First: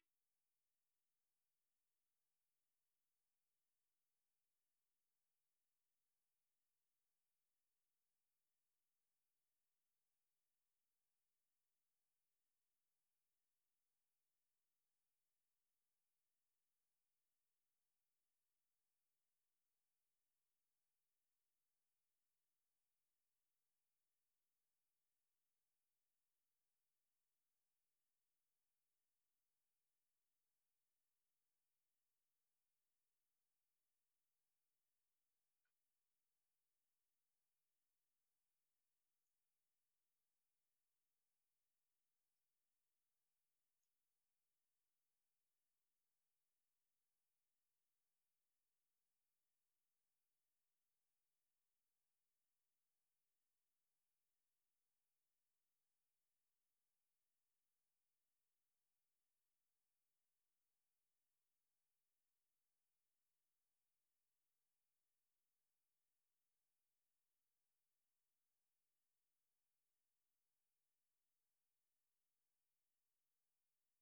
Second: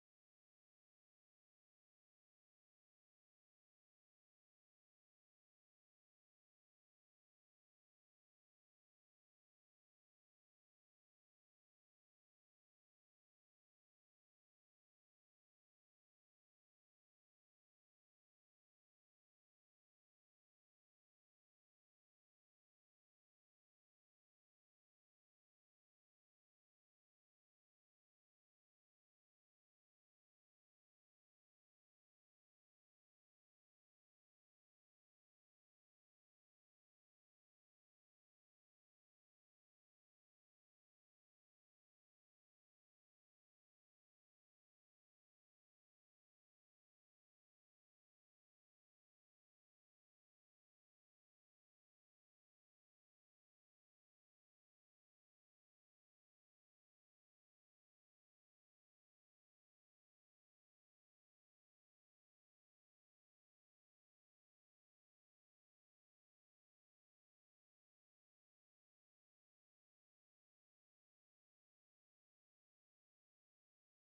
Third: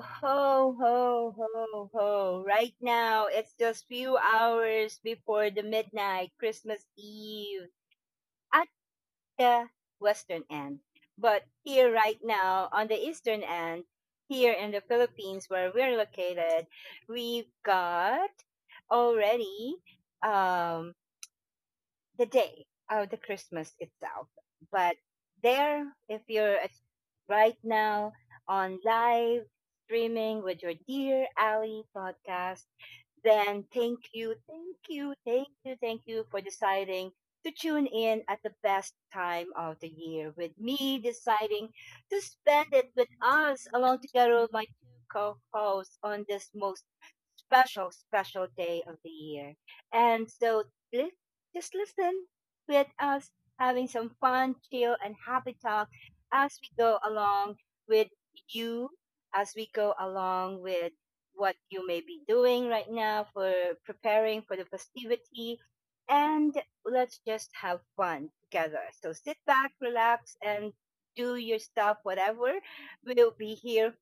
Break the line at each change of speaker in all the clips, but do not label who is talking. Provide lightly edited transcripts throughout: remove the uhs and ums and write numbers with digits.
ho, ho, ho, ho. Right now, it's just few hours before the midnight Christmas Eve at the western end. But here right now, on the eastern end, here in the Philippines where we're located, we've got already um the day of the Christmas itself. But there, if you're at- right now on live streaming with your dear Ally podcast, then thank you, thank you, thank you, thank you for deciding to tune in at the best time of the year with me deciding to spend it with us along together with my two co-hosts on this most special, special day of the year. And so li- just listen with us having some fun, chill, and happy talk as we go along with you, as we go along with what you may be doing right now for preparing for the festivity. And let's just have fun together. So sit back, relax, and do your stuff, whatever. We'll be here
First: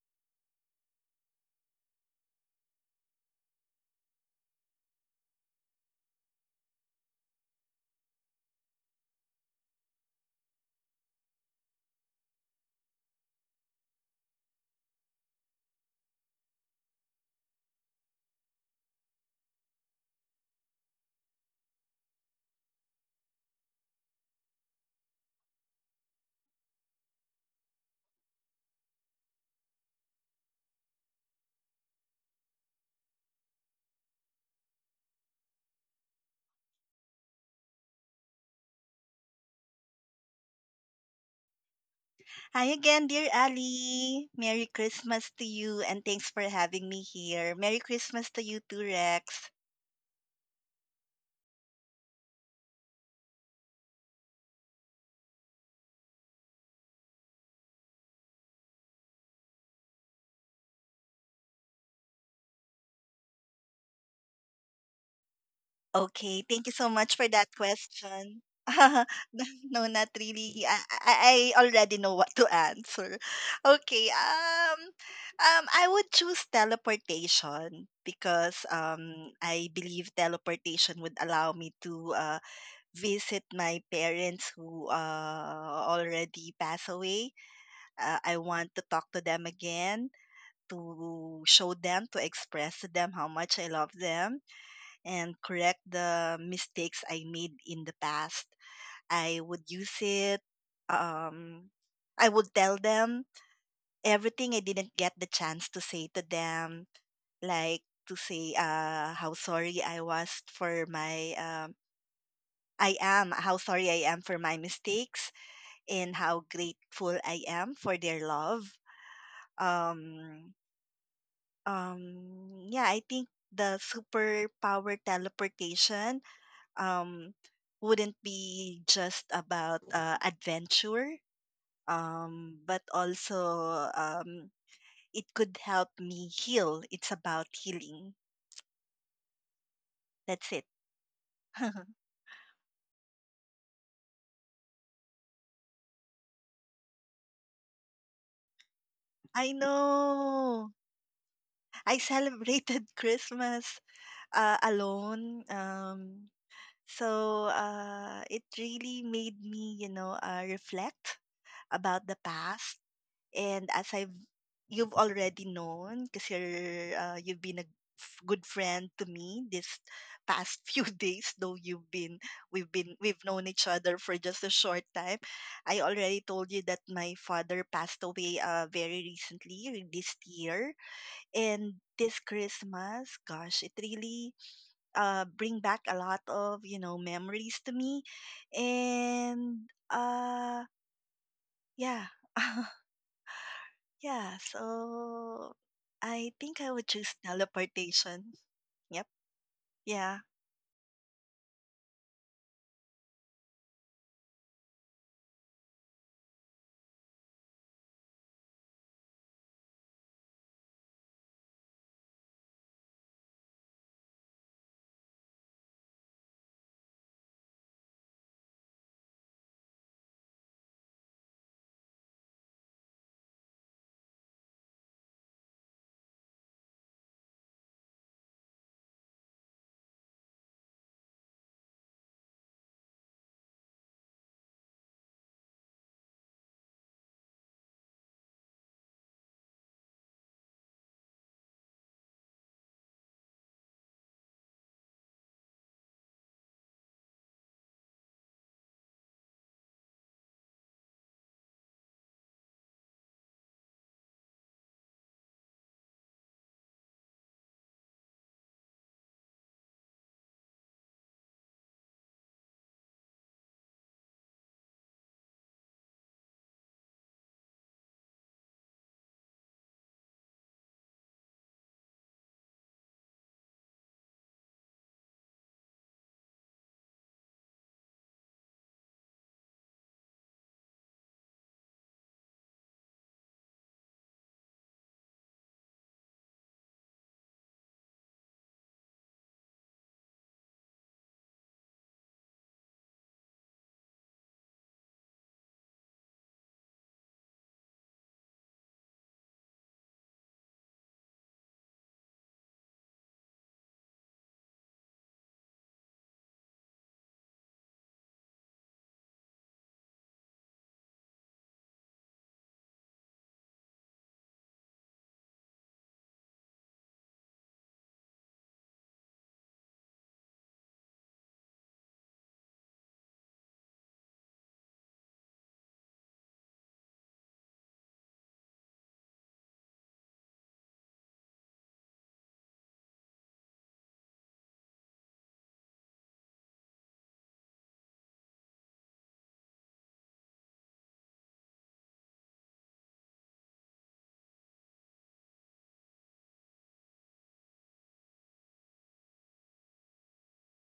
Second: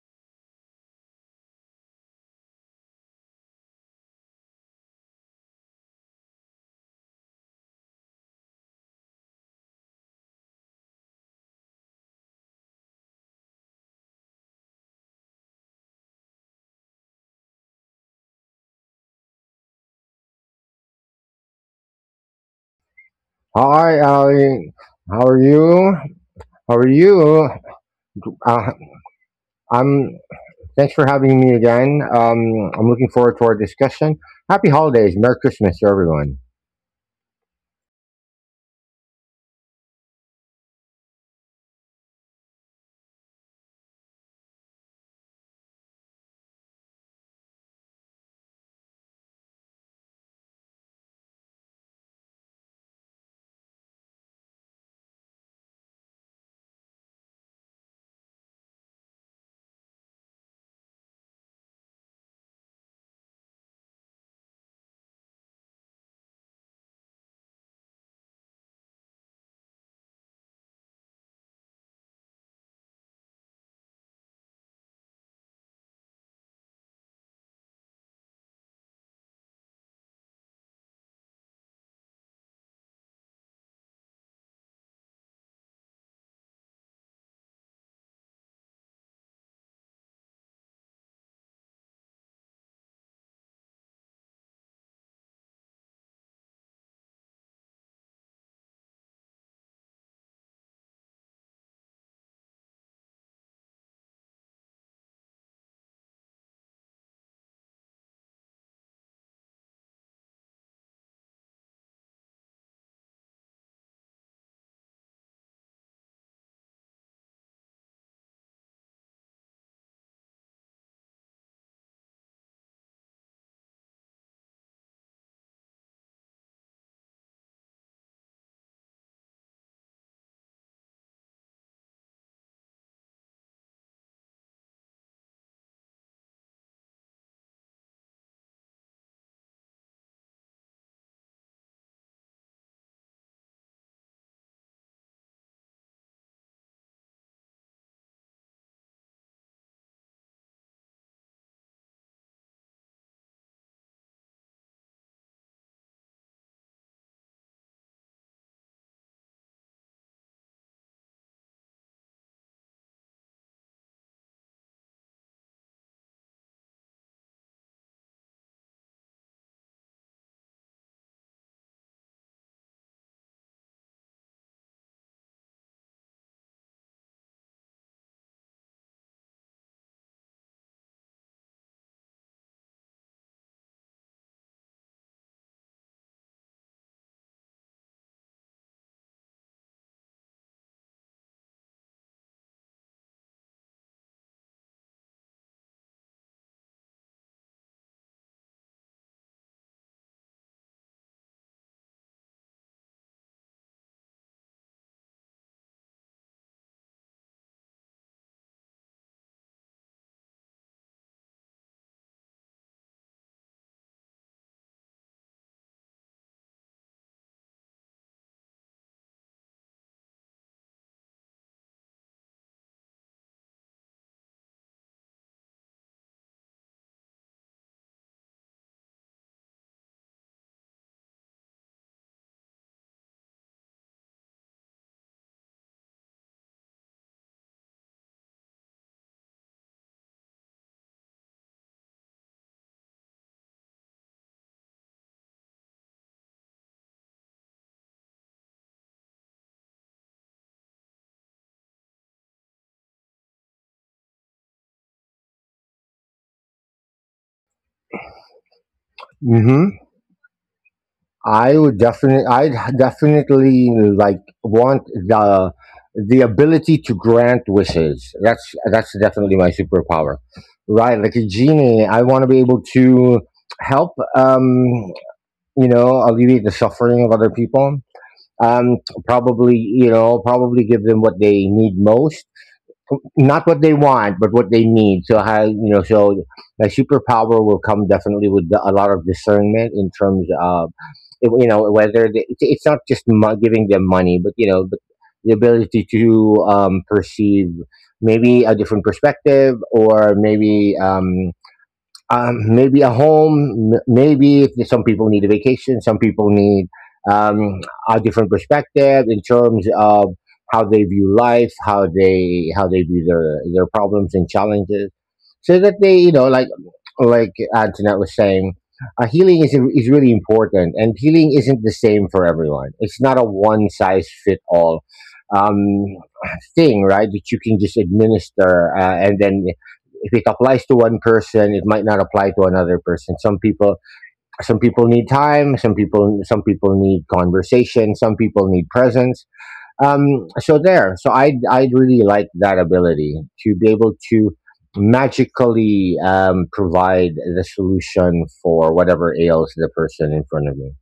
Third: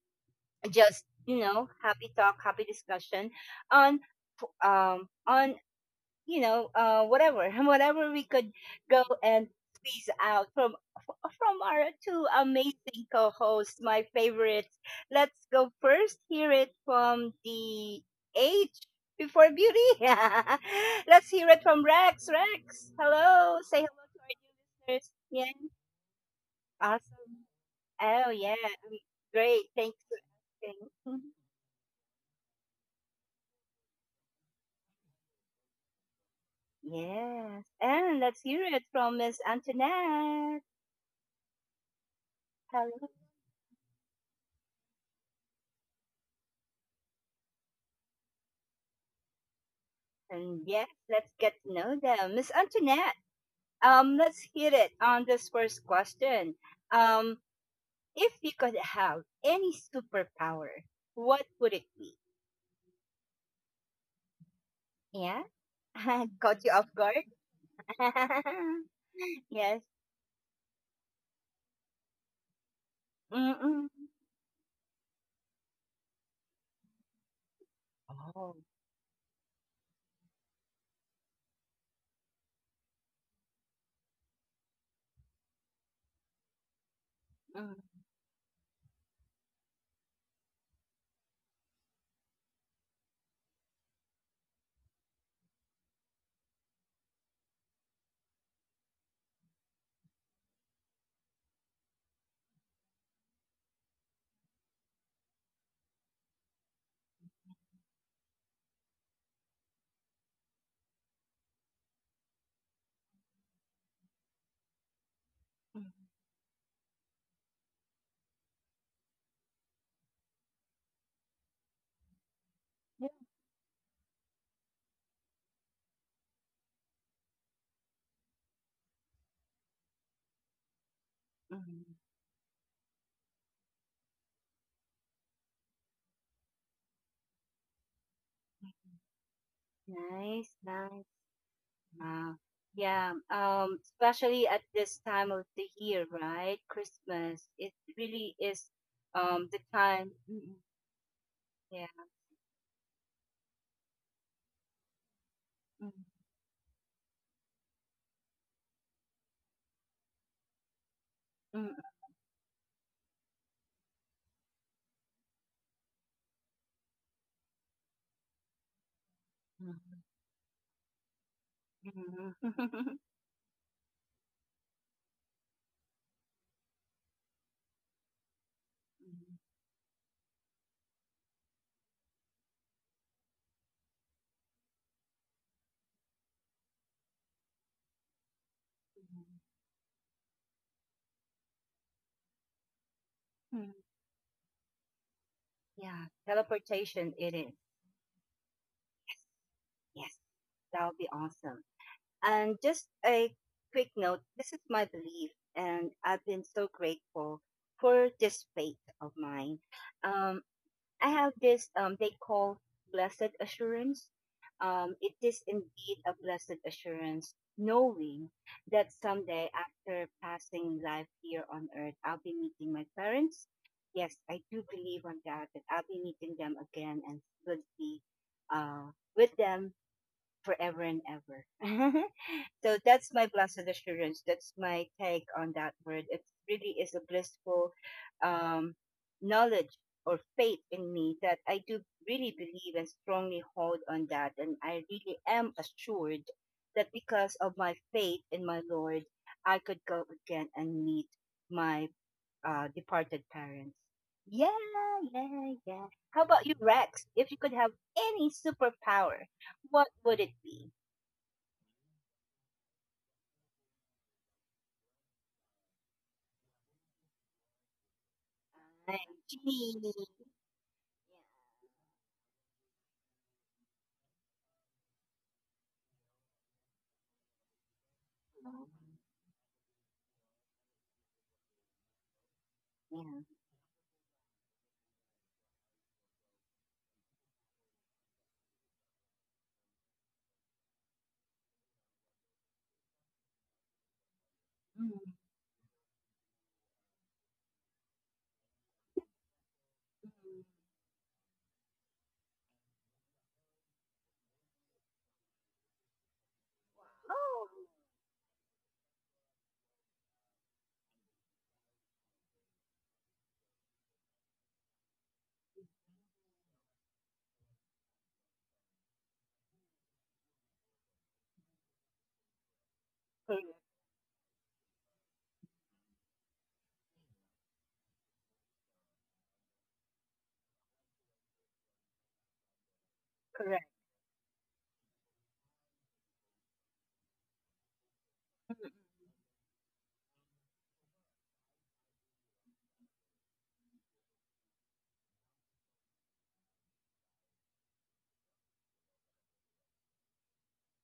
just, happy talk, happy discussion on on whatever, whatever we could go and squeeze out from from our two amazing co-hosts, my favorites. Let's go first. Hear it from the age before beauty. Let's hear it from Rex. Rex, hello. Say hello
Hi,
to our
Ali.
new listeners.
How are
Yeah,
you? How are you?
awesome. Oh yeah,
Uh,
great. Thanks
I'm.
for asking.
Thanks for
Mhm.
having me again. I'm looking forward to our discussion. Happy holidays. Merry Christmas to everyone.
Yes, and let's hear it from Miss Antoinette.
Hi again,
Hello.
dear Ali. Merry Christmas to you and thanks for having me here. Merry Christmas to you too, Rex.
And yes, let's get to know them. Miss Antoinette, let's hit it on this first question. Um, if you could have any superpower, what would it be? Yeah,
Okay,
caught
thank you
you
so
off
much
guard.
for that question.
Yes.
No, not really. I already know what to answer.
Mm-mm.
Okay, I would choose teleportation because
Oh.
I believe teleportation would allow me to visit my parents who already passed away.
Mm-mm.
I want to talk to them again, to show them, to express to them how much I love them, and correct the mistakes I made in the past. I would use it. Um, I would tell them everything I didn't get the chance to say to them, like to say how sorry I was for my. I am how sorry I am for my mistakes and how grateful I am for their love. Um, yeah, I
Yeah.
think the superpower teleportation um, wouldn't be just about adventure,
Mm.
but also it could help me heal. It's about healing.
Nice,
That's it.
nice. Wow. Yeah. Especially at this time of the year, right? Christmas. It really is the
I
time. Mm-mm.
know.
Yeah.
I celebrated Christmas alone.
Mm,
So it really made me, reflect
mm,
about the past. And as I've you've already known because you've been a good friend to me
mm,
this
mhm.
past few days, though you've
Mhm, mhm.
been we've known each other for just a short time. I already told you that my father passed away very recently this year. And this Christmas, gosh, it really bring back a lot of memories to me. And yeah.
Mm,
Yeah, so
yeah,
I think I would
teleportation
choose
it is.
teleportation. Yep.
Yes, yes,
Yeah.
that would be awesome. And just a quick note, this is my belief, and I've been so grateful for this faith of mine. Um, I have this they call blessed assurance. It is indeed a blessed assurance, knowing that someday after passing life here on earth, I'll be meeting my parents. Yes, I do believe on that that I'll be meeting them again and will be uh with them forever and ever. So that's my blessed assurance. That's my take on that word. It really is a blissful um, knowledge or faith in me that I do really believe and strongly hold on that. And I really am assured that because of my faith in my Lord, I could go again and meet my departed parents. Yeah, yeah, yeah. How about you, Rex? If you could have any superpower,
hmm
what would it be?
I would definitely want the ability to grant wishes. That's
I'm
definitely my
genie.
superpower. Right, like a genie. I want to be able to help. You know, alleviate the suffering of other people, um, probably, probably give them what they need most,
Yeah.
not what they want but what they need. So how you know so my superpower will come definitely with a lot of discernment in terms of, you know, whether it's not just giving them money, but you know, but
Yeah,
the ability to perceive maybe a different perspective, or maybe maybe a home. Maybe if some people need a vacation, some people need
oh,
um, a different perspective in terms of how they view life, how they view their problems and challenges, so that they, you know, like Antoinette was saying, healing is really important, and healing isn't the same for everyone. It's not a
cor-
one size fit all Um, thing, right, that you can just administer, and then if it applies to one person, it might not apply to another person.
correct.
Some people need time. Some people need conversation. Some people need presence. So there. So I really like that ability to be able to magically provide the solution for whatever ails the person in front of me.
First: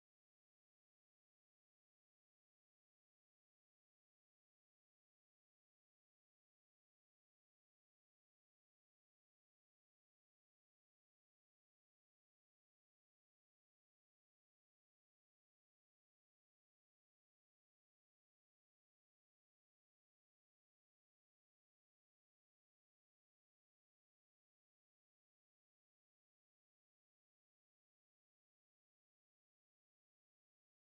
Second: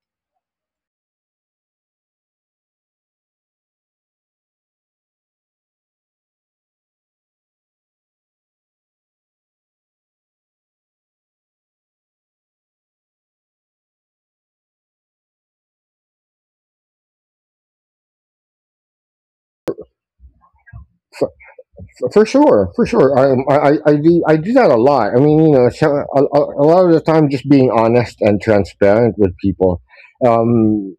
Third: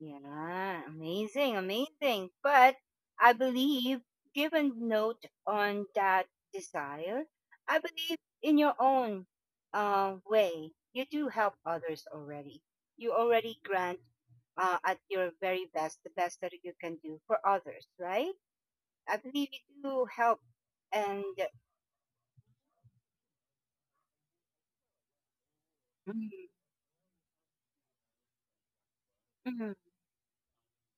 Yeah, amazing, amazing. But I believe, given note on that desire, I believe in your own way, you do help others already. You already grant at your very best, the best that you can do for others, right? I believe you do help and.
For, for sure, for sure. I do that a lot. I mean, you know, so
Mm,
a lot of the time, just being honest and transparent with
mm,
people. Um,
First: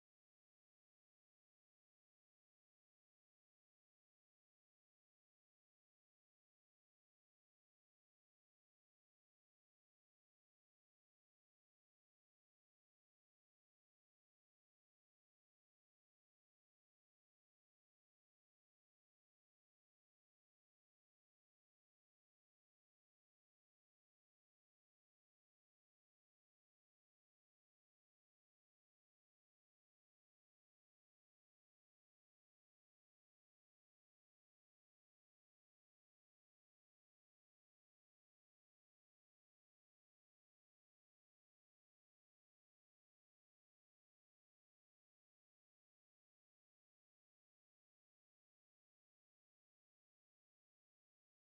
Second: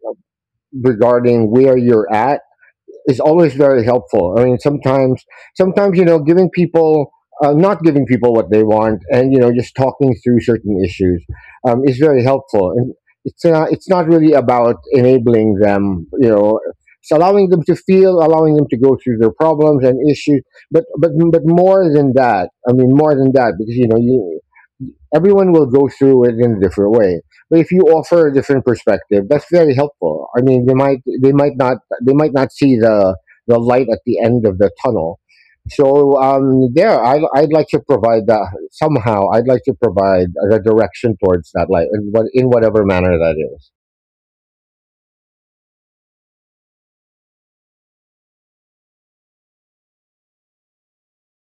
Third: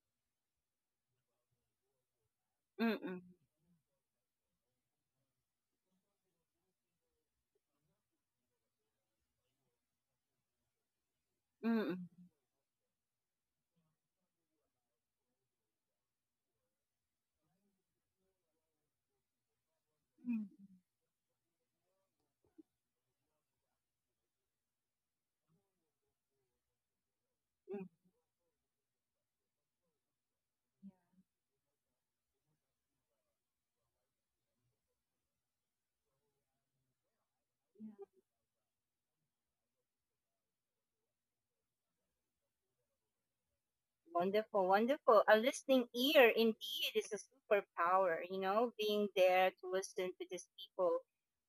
Regarding where you're at
mm,
is
mm,
always very helpful. I mean, sometimes, you know, giving people, not giving people what they want, and you know, just talking through certain issues is
mm,
very helpful. And it's not really about enabling them, you know. It's allowing them to feel, allowing them to go through their problems and issues.
mm.
But more than that, I mean, more than that, because you know, you everyone will go through it in a different way. But if you
Mm,
offer a different perspective, that's very helpful. I mean, they might not see the light at the end of the tunnel. So I'd like to provide that somehow. I'd like to provide the direction towards that light in, what, in whatever manner that is.
wonderful, wonderful. A listening ear indeed is a superpower, being there to listen to these people.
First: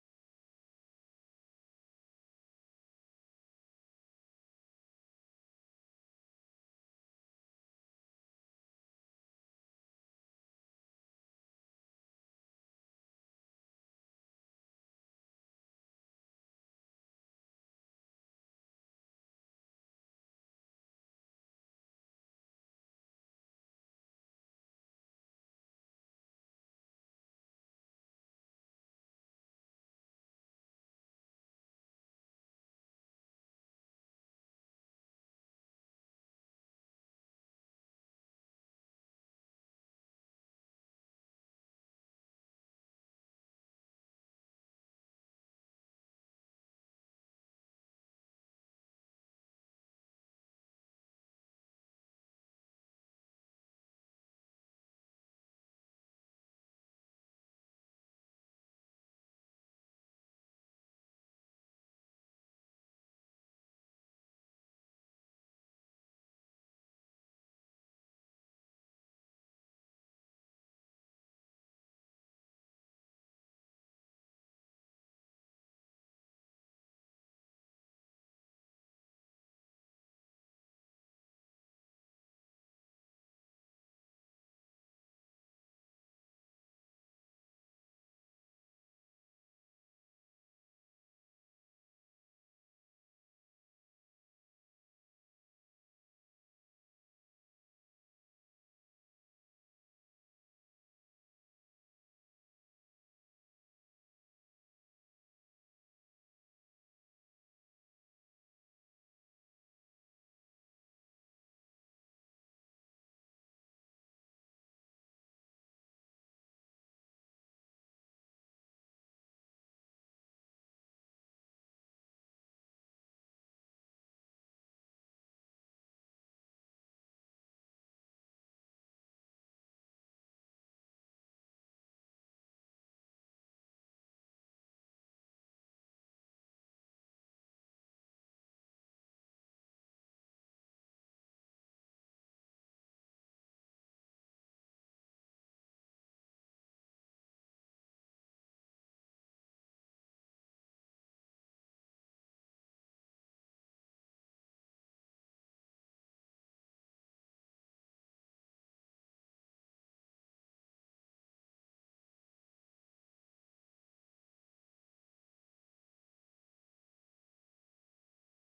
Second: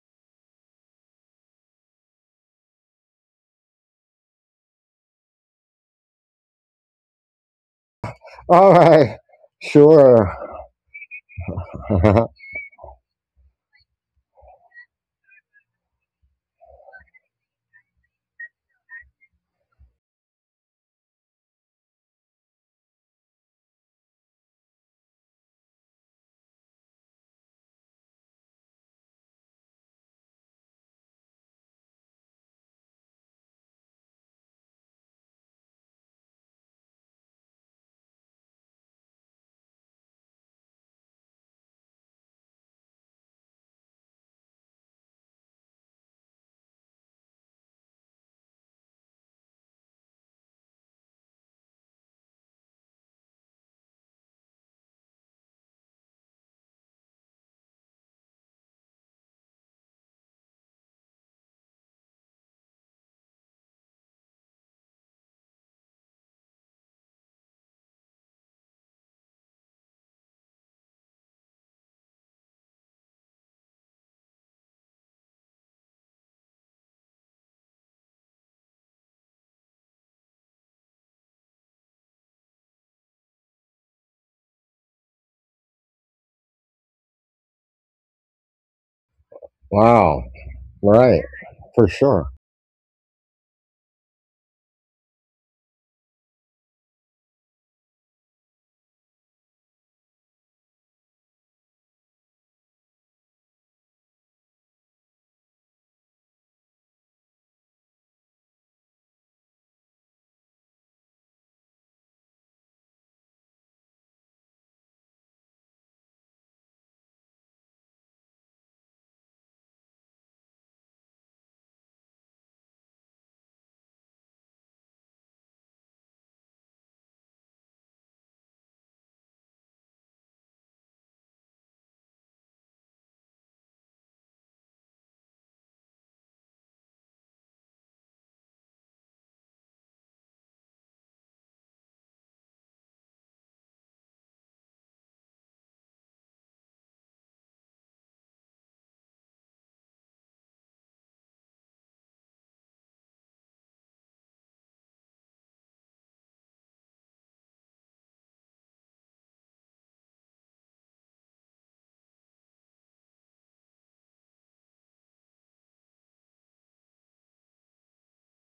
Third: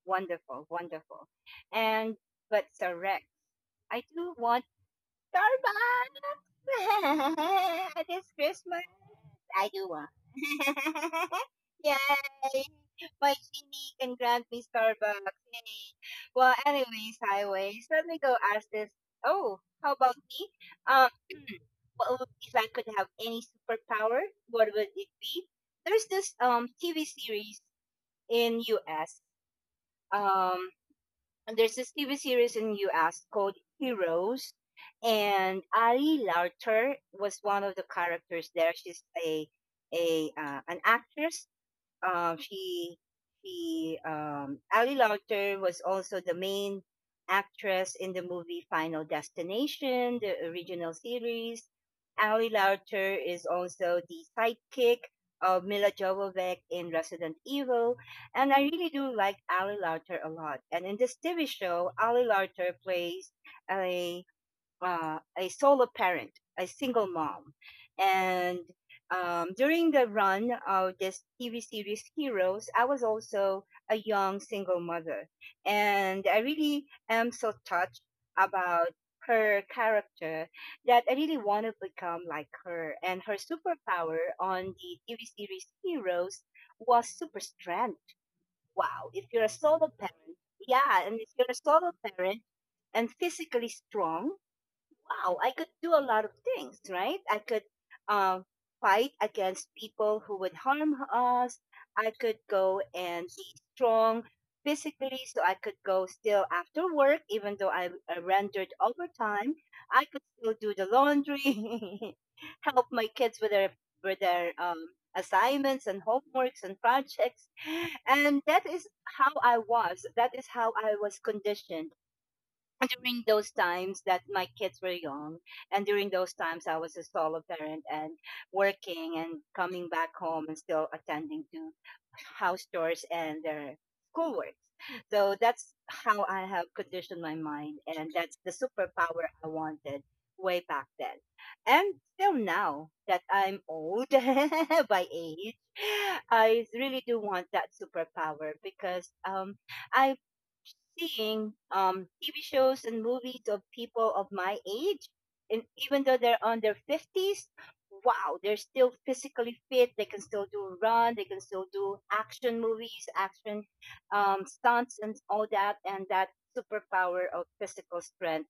Wonderful, wonderful. And but Sarek, I do want Starbucks. This
All
Christmas,
right,
I do one.
sure.
Yay! My genie can grant me Starbucks. Yay! Well, anyways, highways. Let me go ask this. Oh, how about me? Um, what would, if I could have any superpower, what would it be? There's this TV series in US. Um, and there's this TV series in US called Heroes, and Ali Larter was one of the characters there. She's a an actress um, she she Ali Lauter was also the main actress in the movie Final Destination, the original series. Ali Lauter is also the sidekick of Mila Jovovich in Resident Evil, and I really do like Ali Lauter a lot. And in this TV show, Ali Lauter plays a a solo parent, a single mom. And during the run of this TV series Heroes, I was also a young single mother. And I really am so touched about her character that I really want to become like her. And her superpower on the TV series Heroes was super strength. Wow, if you're a solo
Wow,
parent, yeah, and
right,
if you're a
for
solo
sure.
parent, and physically strong, wow, I could do a lot of things, right? I could um, fight against people who would harm us. I could go and be strong physically, so I could go still after work, even though I rendered overtime. I could still do the laundry, help my kids with their assignments and homeworks and projects, and that is how I was. That is how I was conditioned during those times that my kids were young, and during those times I was a solo parent, and working and coming back home and still attending to house chores and their schoolwork. So that's how I have conditioned my mind, and that's the superpower I wanted way back then. And still now that I'm old, by age, I really do want that superpower because I seeing TV shows and movies of people of my age, and even though they're on their 50s, wow, they're still physically fit. They can still do run, they can still do action movies, action stunts, and all that, and that superpower of physical strength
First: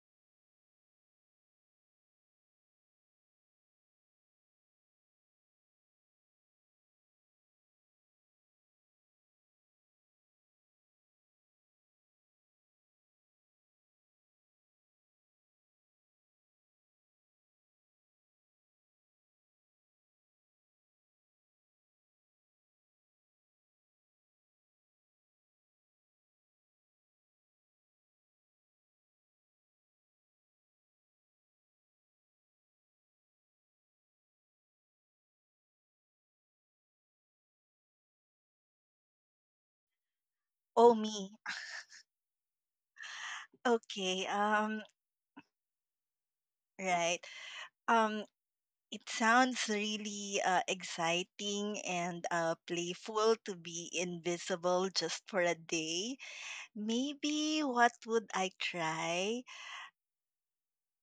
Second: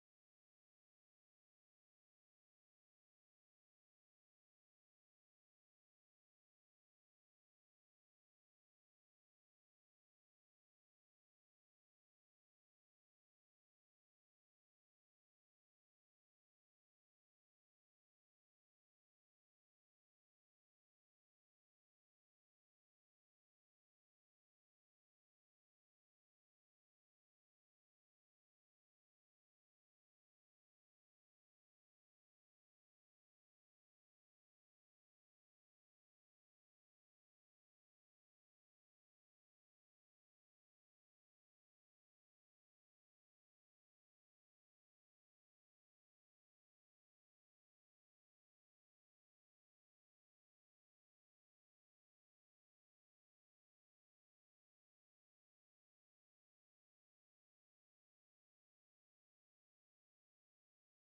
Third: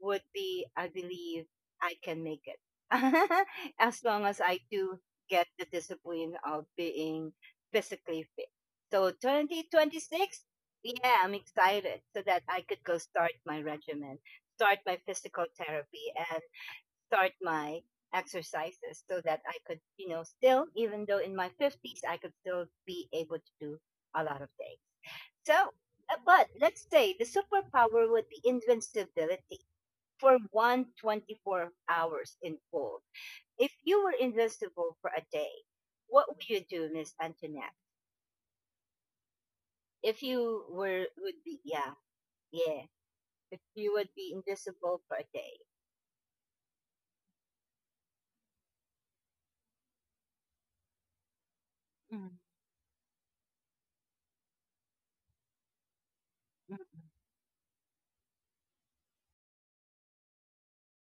would be, I believe, I can make it. As long as I do get the discipline of being physically fit. So 2026, yeah, I'm excited so that I could go start my regimen, start my physical therapy and start my exercises so that I could, still even though in my 50s I could still be able to do a lot of things. So, but let's say the superpower would be invincibility for one 24 hours in full. If you were invisible for a day, what would you do, Miss Antoinette? If you
Oh,
were
me.
would be Yeah, yeah, if you would
Okay.
be
Um
invisible for a day.
right. Um it sounds really exciting and
Mm,
playful to be invisible just for a day.
mm,
Maybe what would I try?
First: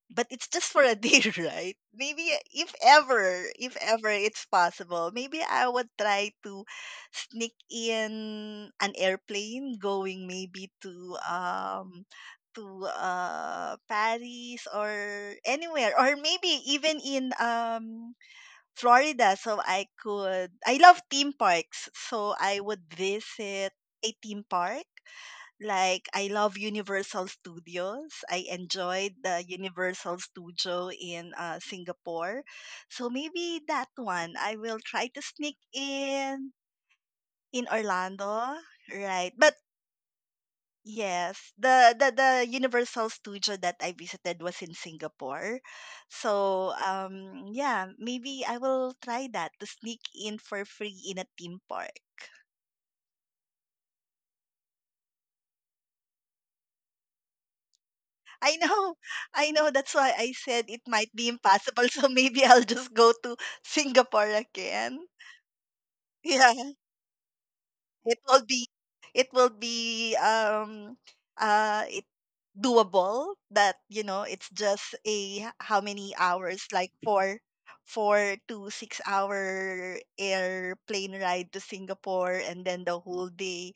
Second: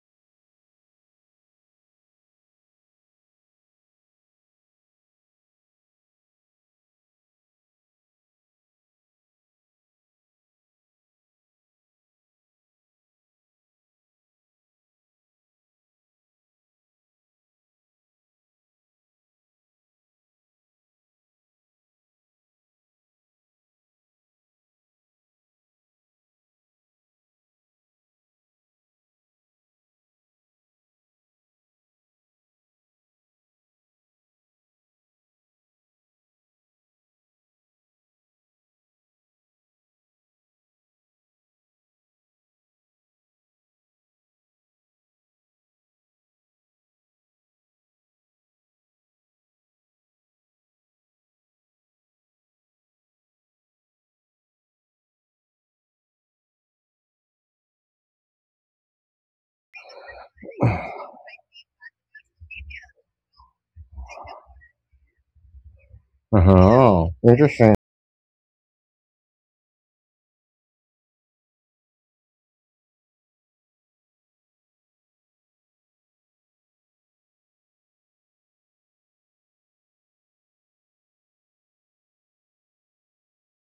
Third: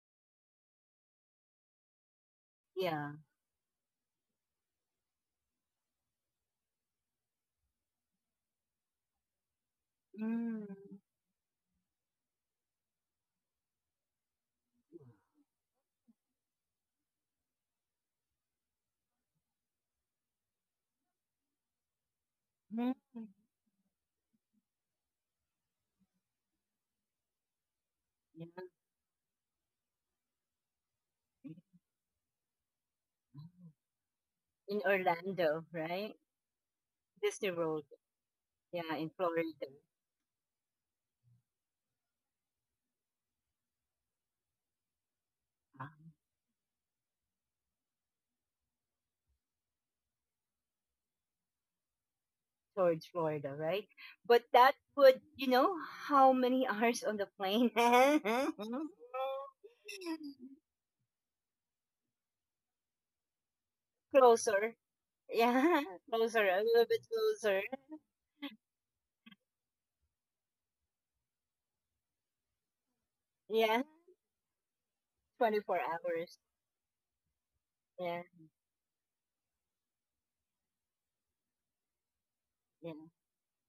But it's just for a day, right? Maybe if
yeah.
ever, if ever it's possible, maybe I would try to sneak in an airplane going maybe
Mm,
to Paris or anywhere, or maybe even in Florida, so I love theme parks, so I would
mm,
visit a theme park. Like, I love Universal Studios. I
yeah.
enjoyed the Universal Studio in Singapore. So maybe that one I will
In
try to sneak
Orlando, right?
in
Disney
in
World.
Orlando,
Yeah, in
right? But
Florida.
yes, the Universal Studio that I visited was in Singapore.
Ah.
So yeah, maybe I will try that to sneak in for free in a theme park.
Towards Florida, right? But that would, how many hours on the plane?
I know. I know. That's why I said it might be impossible. So maybe I'll just go to Singapore
Closer.
again.
Yeah, closer, a
Yeah.
little bit
Oh,
closer.
interesting.
It will be it will be it doable, that,
Yeah,
it's just a how
24
many
hours.
hours, like
Yeah,
4 to 6 hour airplane ride to Singapore, and then the
yeah,
whole day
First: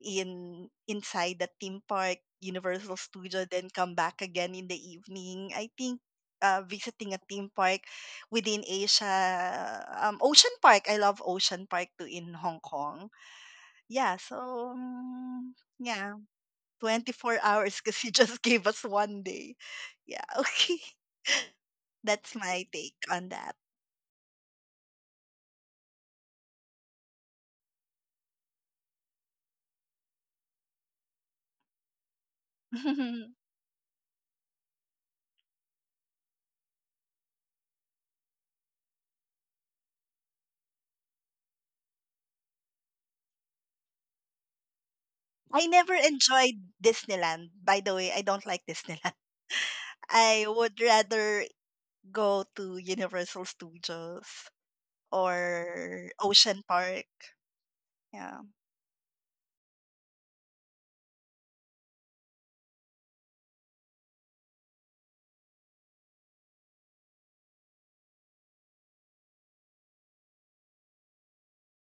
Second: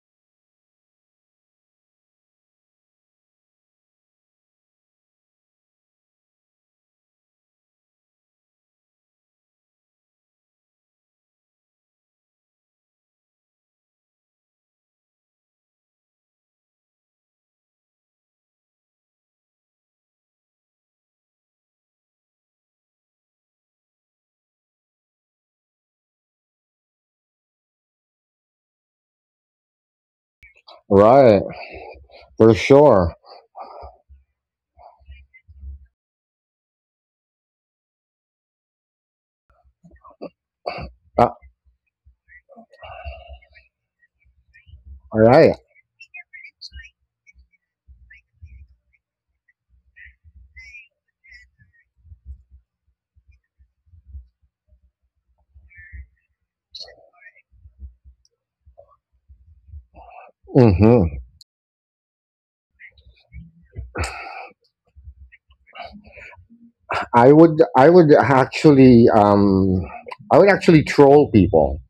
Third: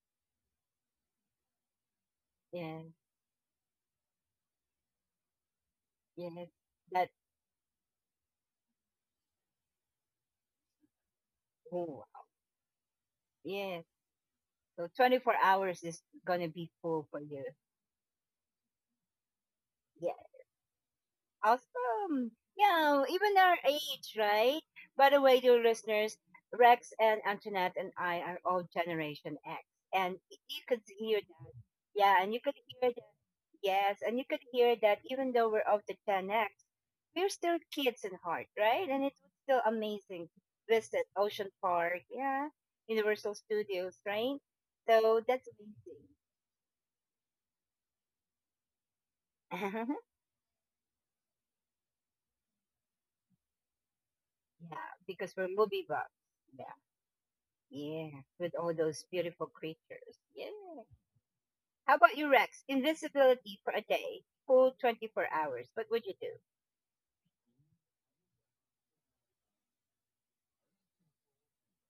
in inside the theme park,
yeah,
Universal Studio, then come back again in the evening. I think
yeah. That,
visiting a theme park within Asia, Ocean Park. I love Ocean Park
oh,
too in Hong Kong.
yeah.
Yeah, so
So 24 hours is
yeah,
gonna be full for
24
you.
hours because you just gave us one day.
Yeah.
Yeah, okay.
Awesome.
That's my take
Yeah,
on
even
that.
our age, right? By the way, dear listeners, Rex and Antoinette and I are all Generation X. And you could hear
Right,
that. Yeah, and you
for
could hear that.
sure.
Yes, and you could hear that even though we're of the Gen X, we're still kids in heart, right? And it was still amazing to visit
Uh,
Ocean Park, yeah, Universal Studios, right?
all
So that's
right.
I never
amazing.
enjoyed Disneyland. By the way, I don't like Disneyland. I would rather go to Universal Studios
Yeah, because we're movie buffs.
or Ocean
Yeah.
Park.
Yeah,
Yeah.
with all those beautiful creatures. Yeah.
Mm-hmm.
How about you, Rex? Invisibility for a day, full 24 hours. What would you do?
I would, I would actually, um, I would actually troll people.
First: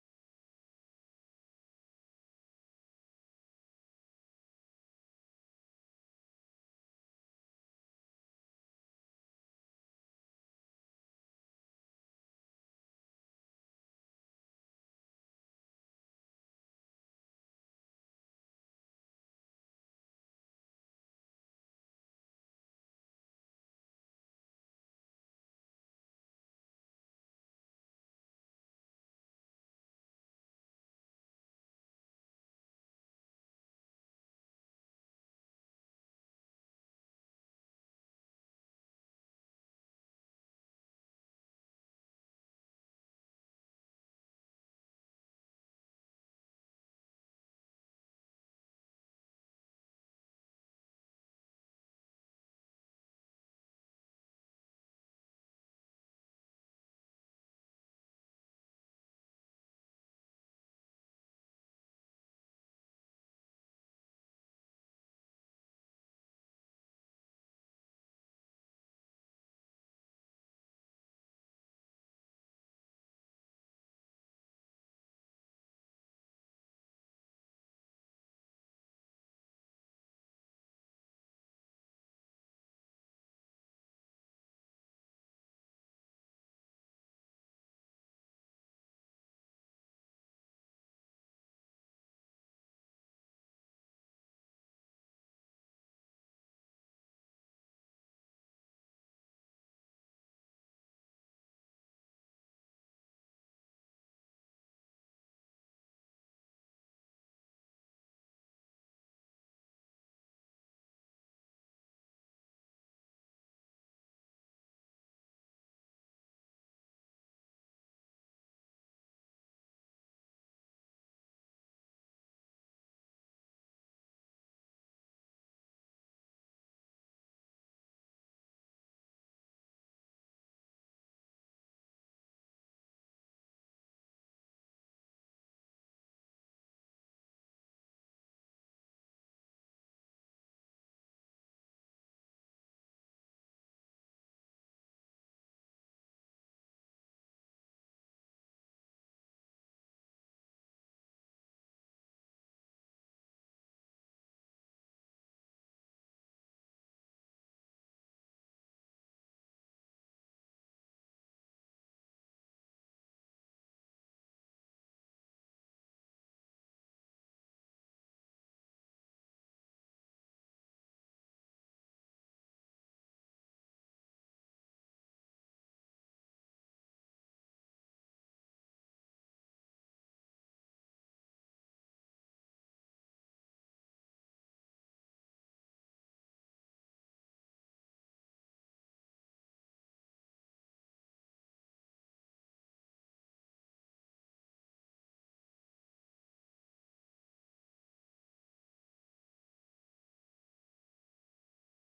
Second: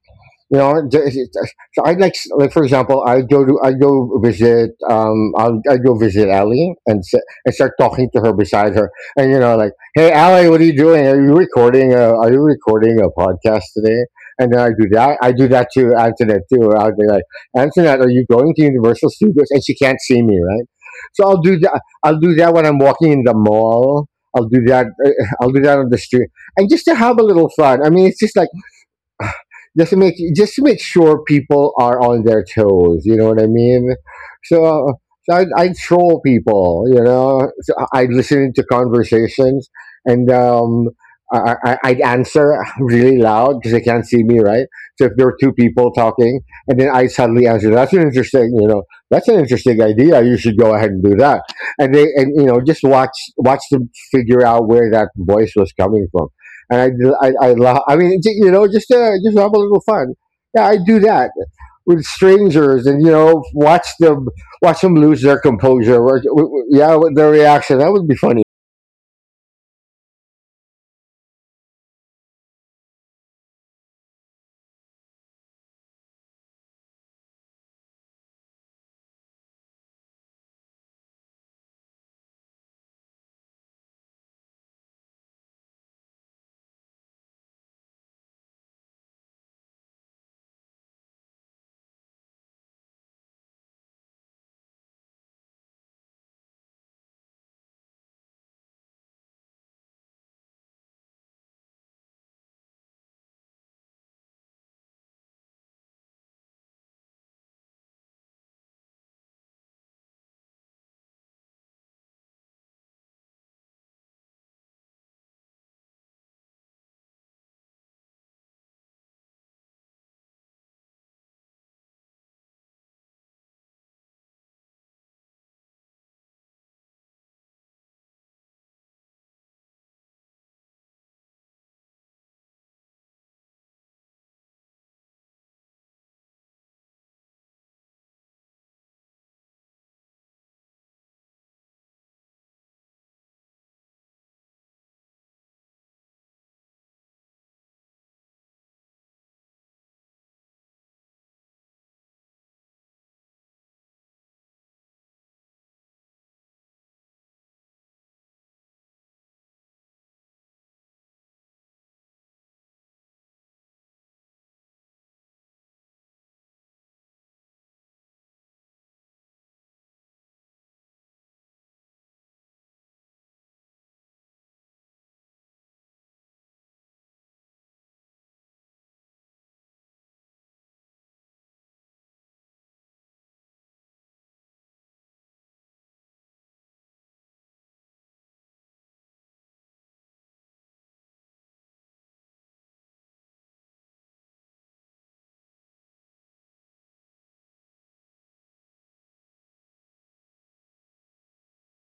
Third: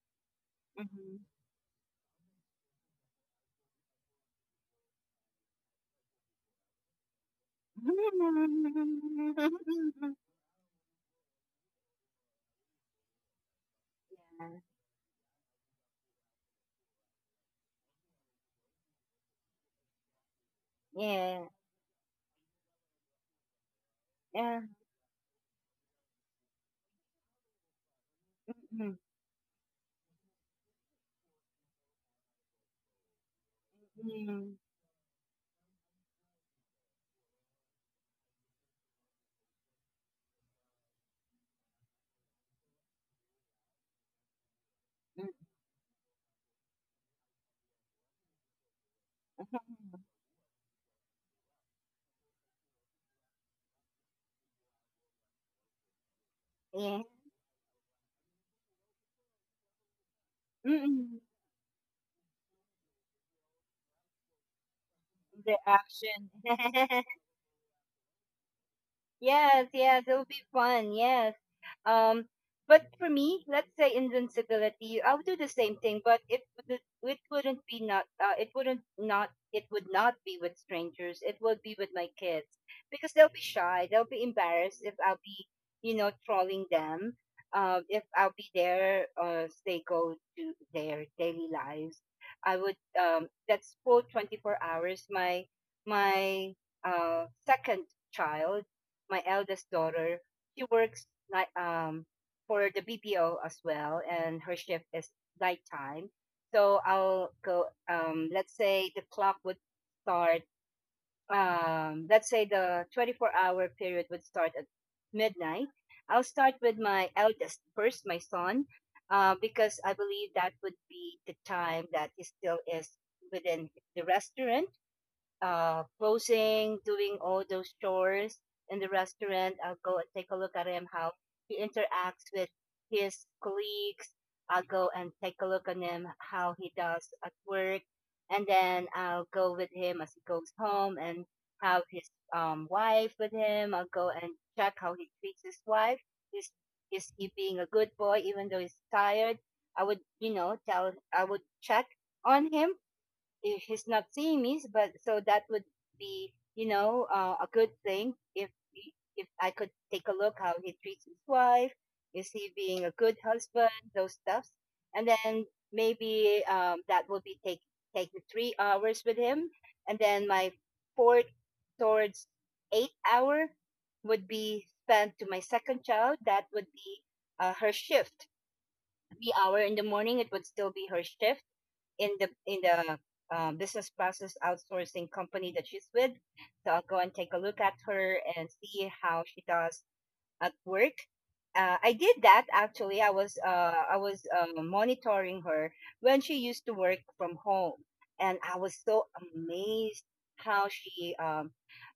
you know, th- it- so I'd like for example, I go visit, I go visit Ali and and start talking to her
Mm-hmm.
beside her, and you know, like, hey, Ali, what are you doing? Are you recording? Are you recording a podcast today? And then I do that. I do that to Antoinette too. I'll be like, Antoinette, are you going to Universal Studios? And she can't see me, right? So I'll
Yeah.
do that. I'll do that when I'm walking in the mall. I'll do
Yeah.
that. I'll do that on the street, and just to have a little fun. I mean, it's just like
Mm,
just to make sure people are on their toes. You know what I mean?
mm,
So, so I'd troll people. You know, so I'd listen into conversations and I'd answer really loud because they can't see me, right? So if there
mm,
were two people talking, and then I suddenly answer, "That's an interesting, you know, that's an interesting idea. You should go ahead and do that." And they and you know, just watch them figure out where that voice was coming from. And
yeah.
I laugh. I mean, you know, just have a little fun. Yeah, I do
Mm-mm.
that with strangers, and you know, watch them lose their
The
composure. Or,
action.
yeah, with their reaction that would be funny.
Yes, yes, it'll be fun. Yes. Um, but for me, let's say invincibility, I would do the same thing, but it wouldn't be not it wouldn't not it would not be with strangers. It would be with my kids because they'll be shy. They'll be embarrassed if I'll be trolling them. If I'll be there as they go to their daily lives, I would that's full 24 hours. My second child, my eldest daughter, she works like for the BPO as well, and her shift is nighttime. So I'll go. Let's say the clock would start. Let's say the 24-hour period would start at midnight. I'll start with my eldest first, my son, because I believe that would be the time that he still is within the restaurant closing, doing all those chores in the restaurant. I'll go and take a look at him, how he interacts with his colleagues. I'll go and take a look at him, how he does at work. And then I'll go with him as he goes home and have his wife with him. I'll go and check how he treats his wife. Is, is he being a good boy even though he's tired? I would, tell, I would check on him if he's not seeing me, but so that would be, a good thing if if I could take a look how he treats his wife, is he being a good husband, those stuffs, and then maybe that will be take the 3 hours with him, and then my fourth towards 8 hour would be spent to my second child. That would be her shift. 3 hour in the morning, it would still be her shift in the business process outsourcing company that she's with. So I'll go and take a look at her and see how she does at work. I did that actually. I was I was monitoring her when she used to work from home, and I was so amazed how she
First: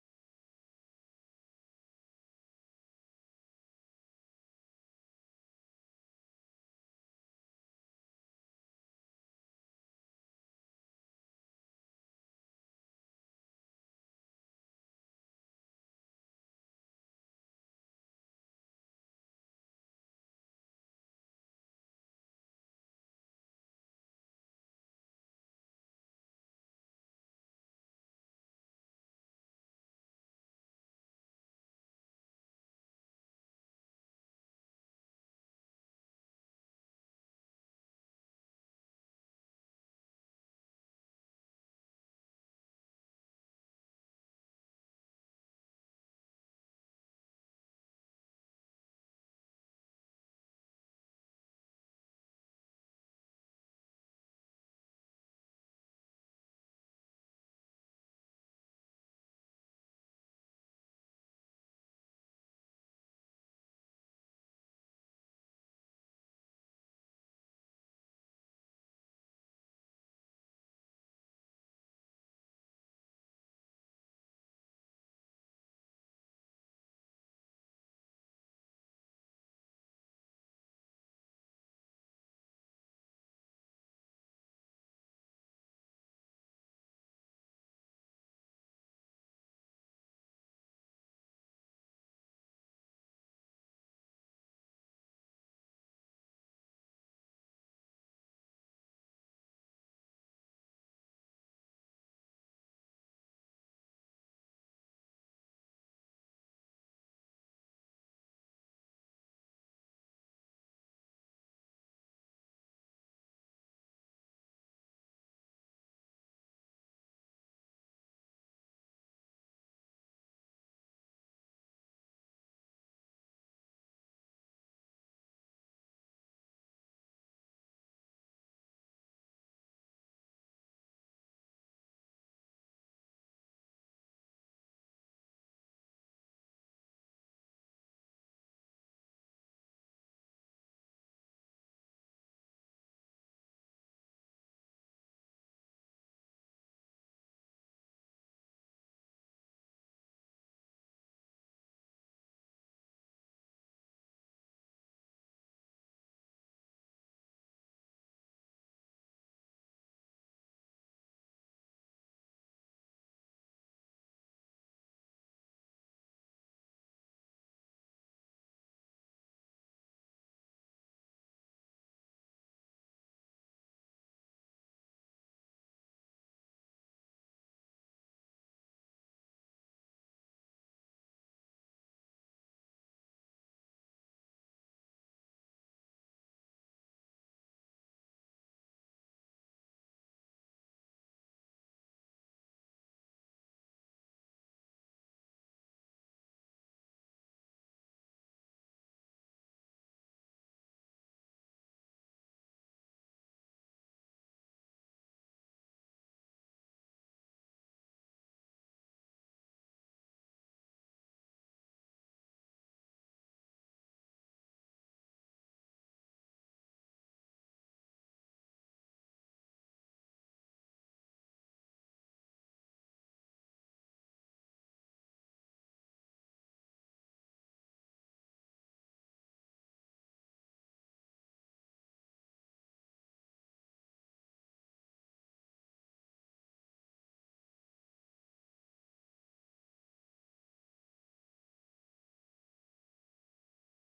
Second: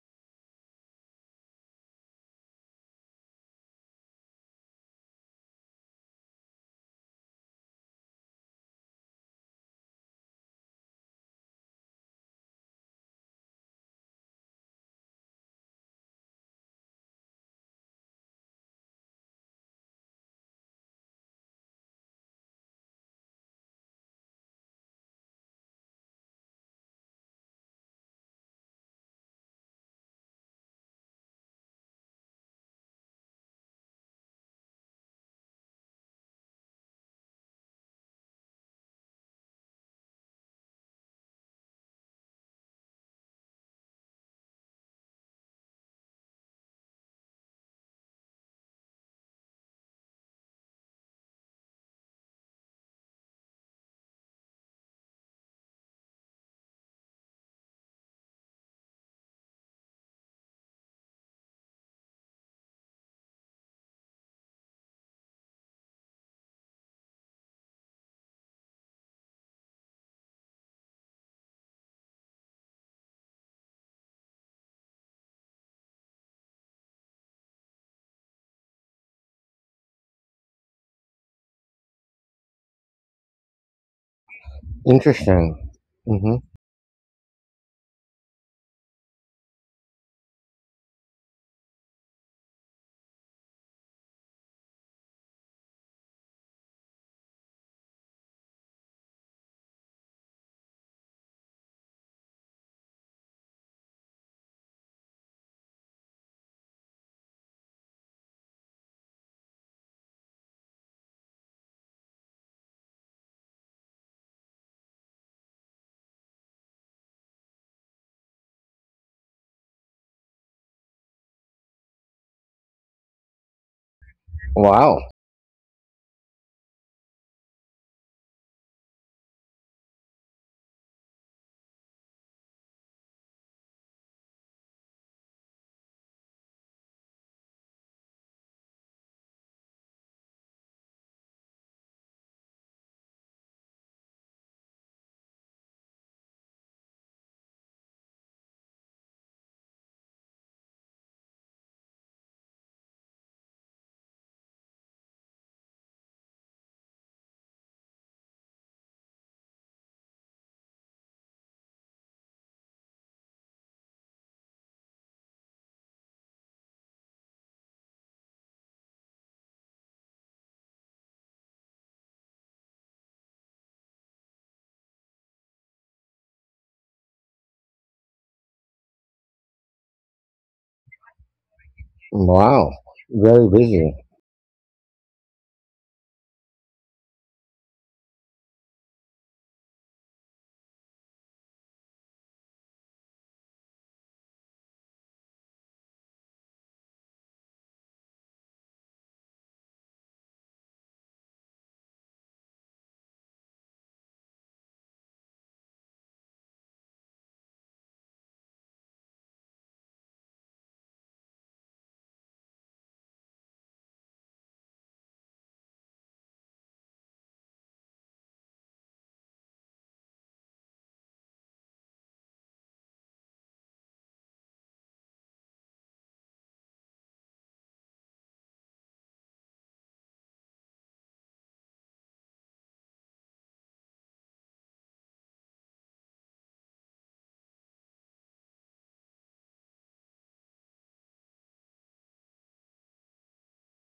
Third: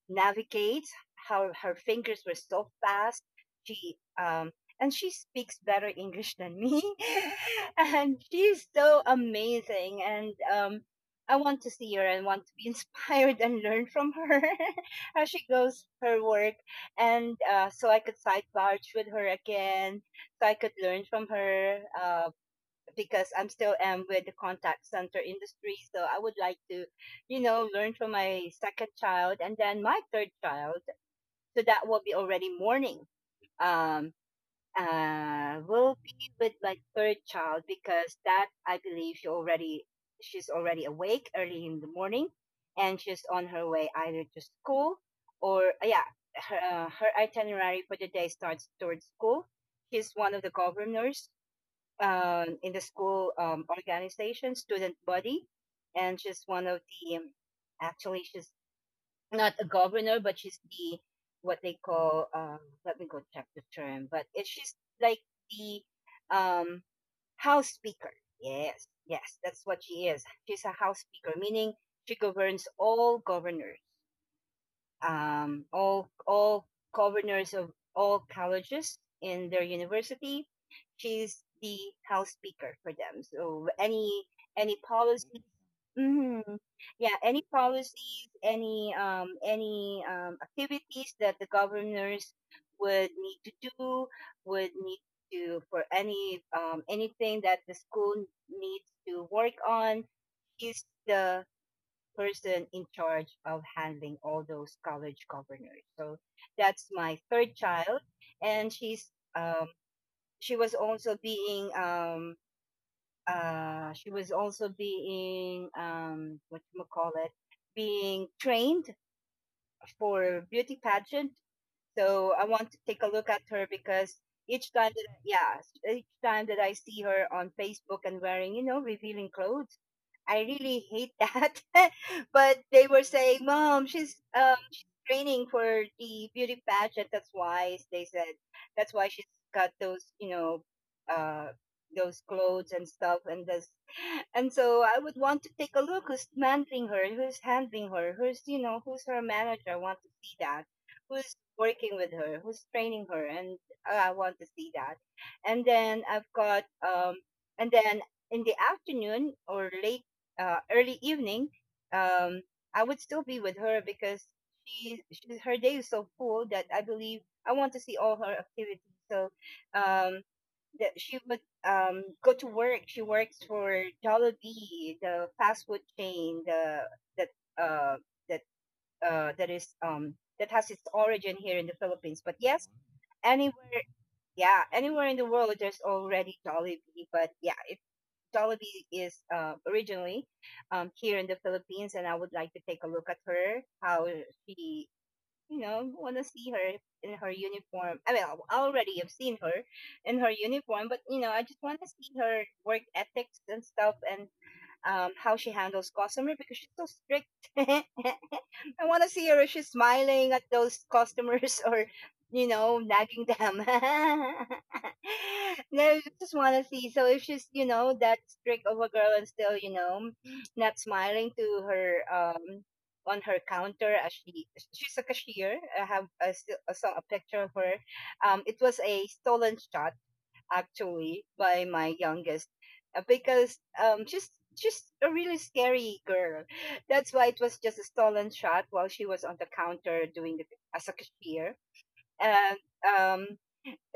navigates, how her fingers were so fast. She And she speaks better English than me, and she's so amazing. And I want to see her and want to be inspired and learn from her how she goes her work and so I could side barge with her again, so I could learn from her because I'm still am with the contact center industry. So I would like to, you know, learn from my second child and then my third child. So that will be already morning. Um, will be with my third child because that I believe she's already awake early in the morning, and she's on her way either to school or yeah, her itinerary for the day starts towards school. She's one of the governors in the school organization, student body, and she's one of the actually she's not a governor, but she's the what they call let me go check the term, but it, she's like the um house speaker. Yes, yes, that's what she is. She's a house speaker, meaning she governs all governors, all governors of all colleges in their university. She's the house speaker for them. So any policy.
Interesting. hmm
Mhm. Yeah, any policies, any activities that the governors would need to do, would need to for any anything that the school needs to work on, is the person in charge of handling all those college governors. So that's my third child, and she was also being um, she was also being what you might call it, being trained for beauty pageant. So I want to take a look at her because
Wow.
each time that I see her on Facebook and wearing, you know, revealing clothes, I really hate that. But they were saying, "Mom, she's training for the beauty pageant. That's why they said that's why she's got those, you know, uh those clothes and stuff and this," and so I would want to take a look who's mentoring her, who's handling her, who's, you know, who's her manager. I want to see that. Who's working with her, who's training her. And I want to see that. And then and then in the afternoon or late, early evening, um, I would still be with her because her day is so full that I believe I want to see all her activities. So, um, that she would go to work. She works for Jollibee, the fast food chain, the that uh, that that is that has its origin here in the Philippines. But
Wow.
yes,
Very
anywhere,
busy.
yeah, anywhere in the world, there's already Jollibee. But yeah, if Jollibee is originally here in the Philippines, and I would like to take a look at her, how she, you know, want to see her in her uniform. I mean, I already have seen her in her uniform, but you know, I just want to see her work ethics and stuff, and how she handles customer because she's so strict. I want to see her if she's smiling at those customers or, you know, nagging them. No, I just want to see. So if she's, you know, that strict of a girl and still, you know, not smiling to her, on her counter as she's a cashier. I have a, still a, so- a picture of her. It was a stolen shot actually by my youngest because just a really scary girl. That's why it was just a stolen shot while she was on the counter doing it as a cashier. And um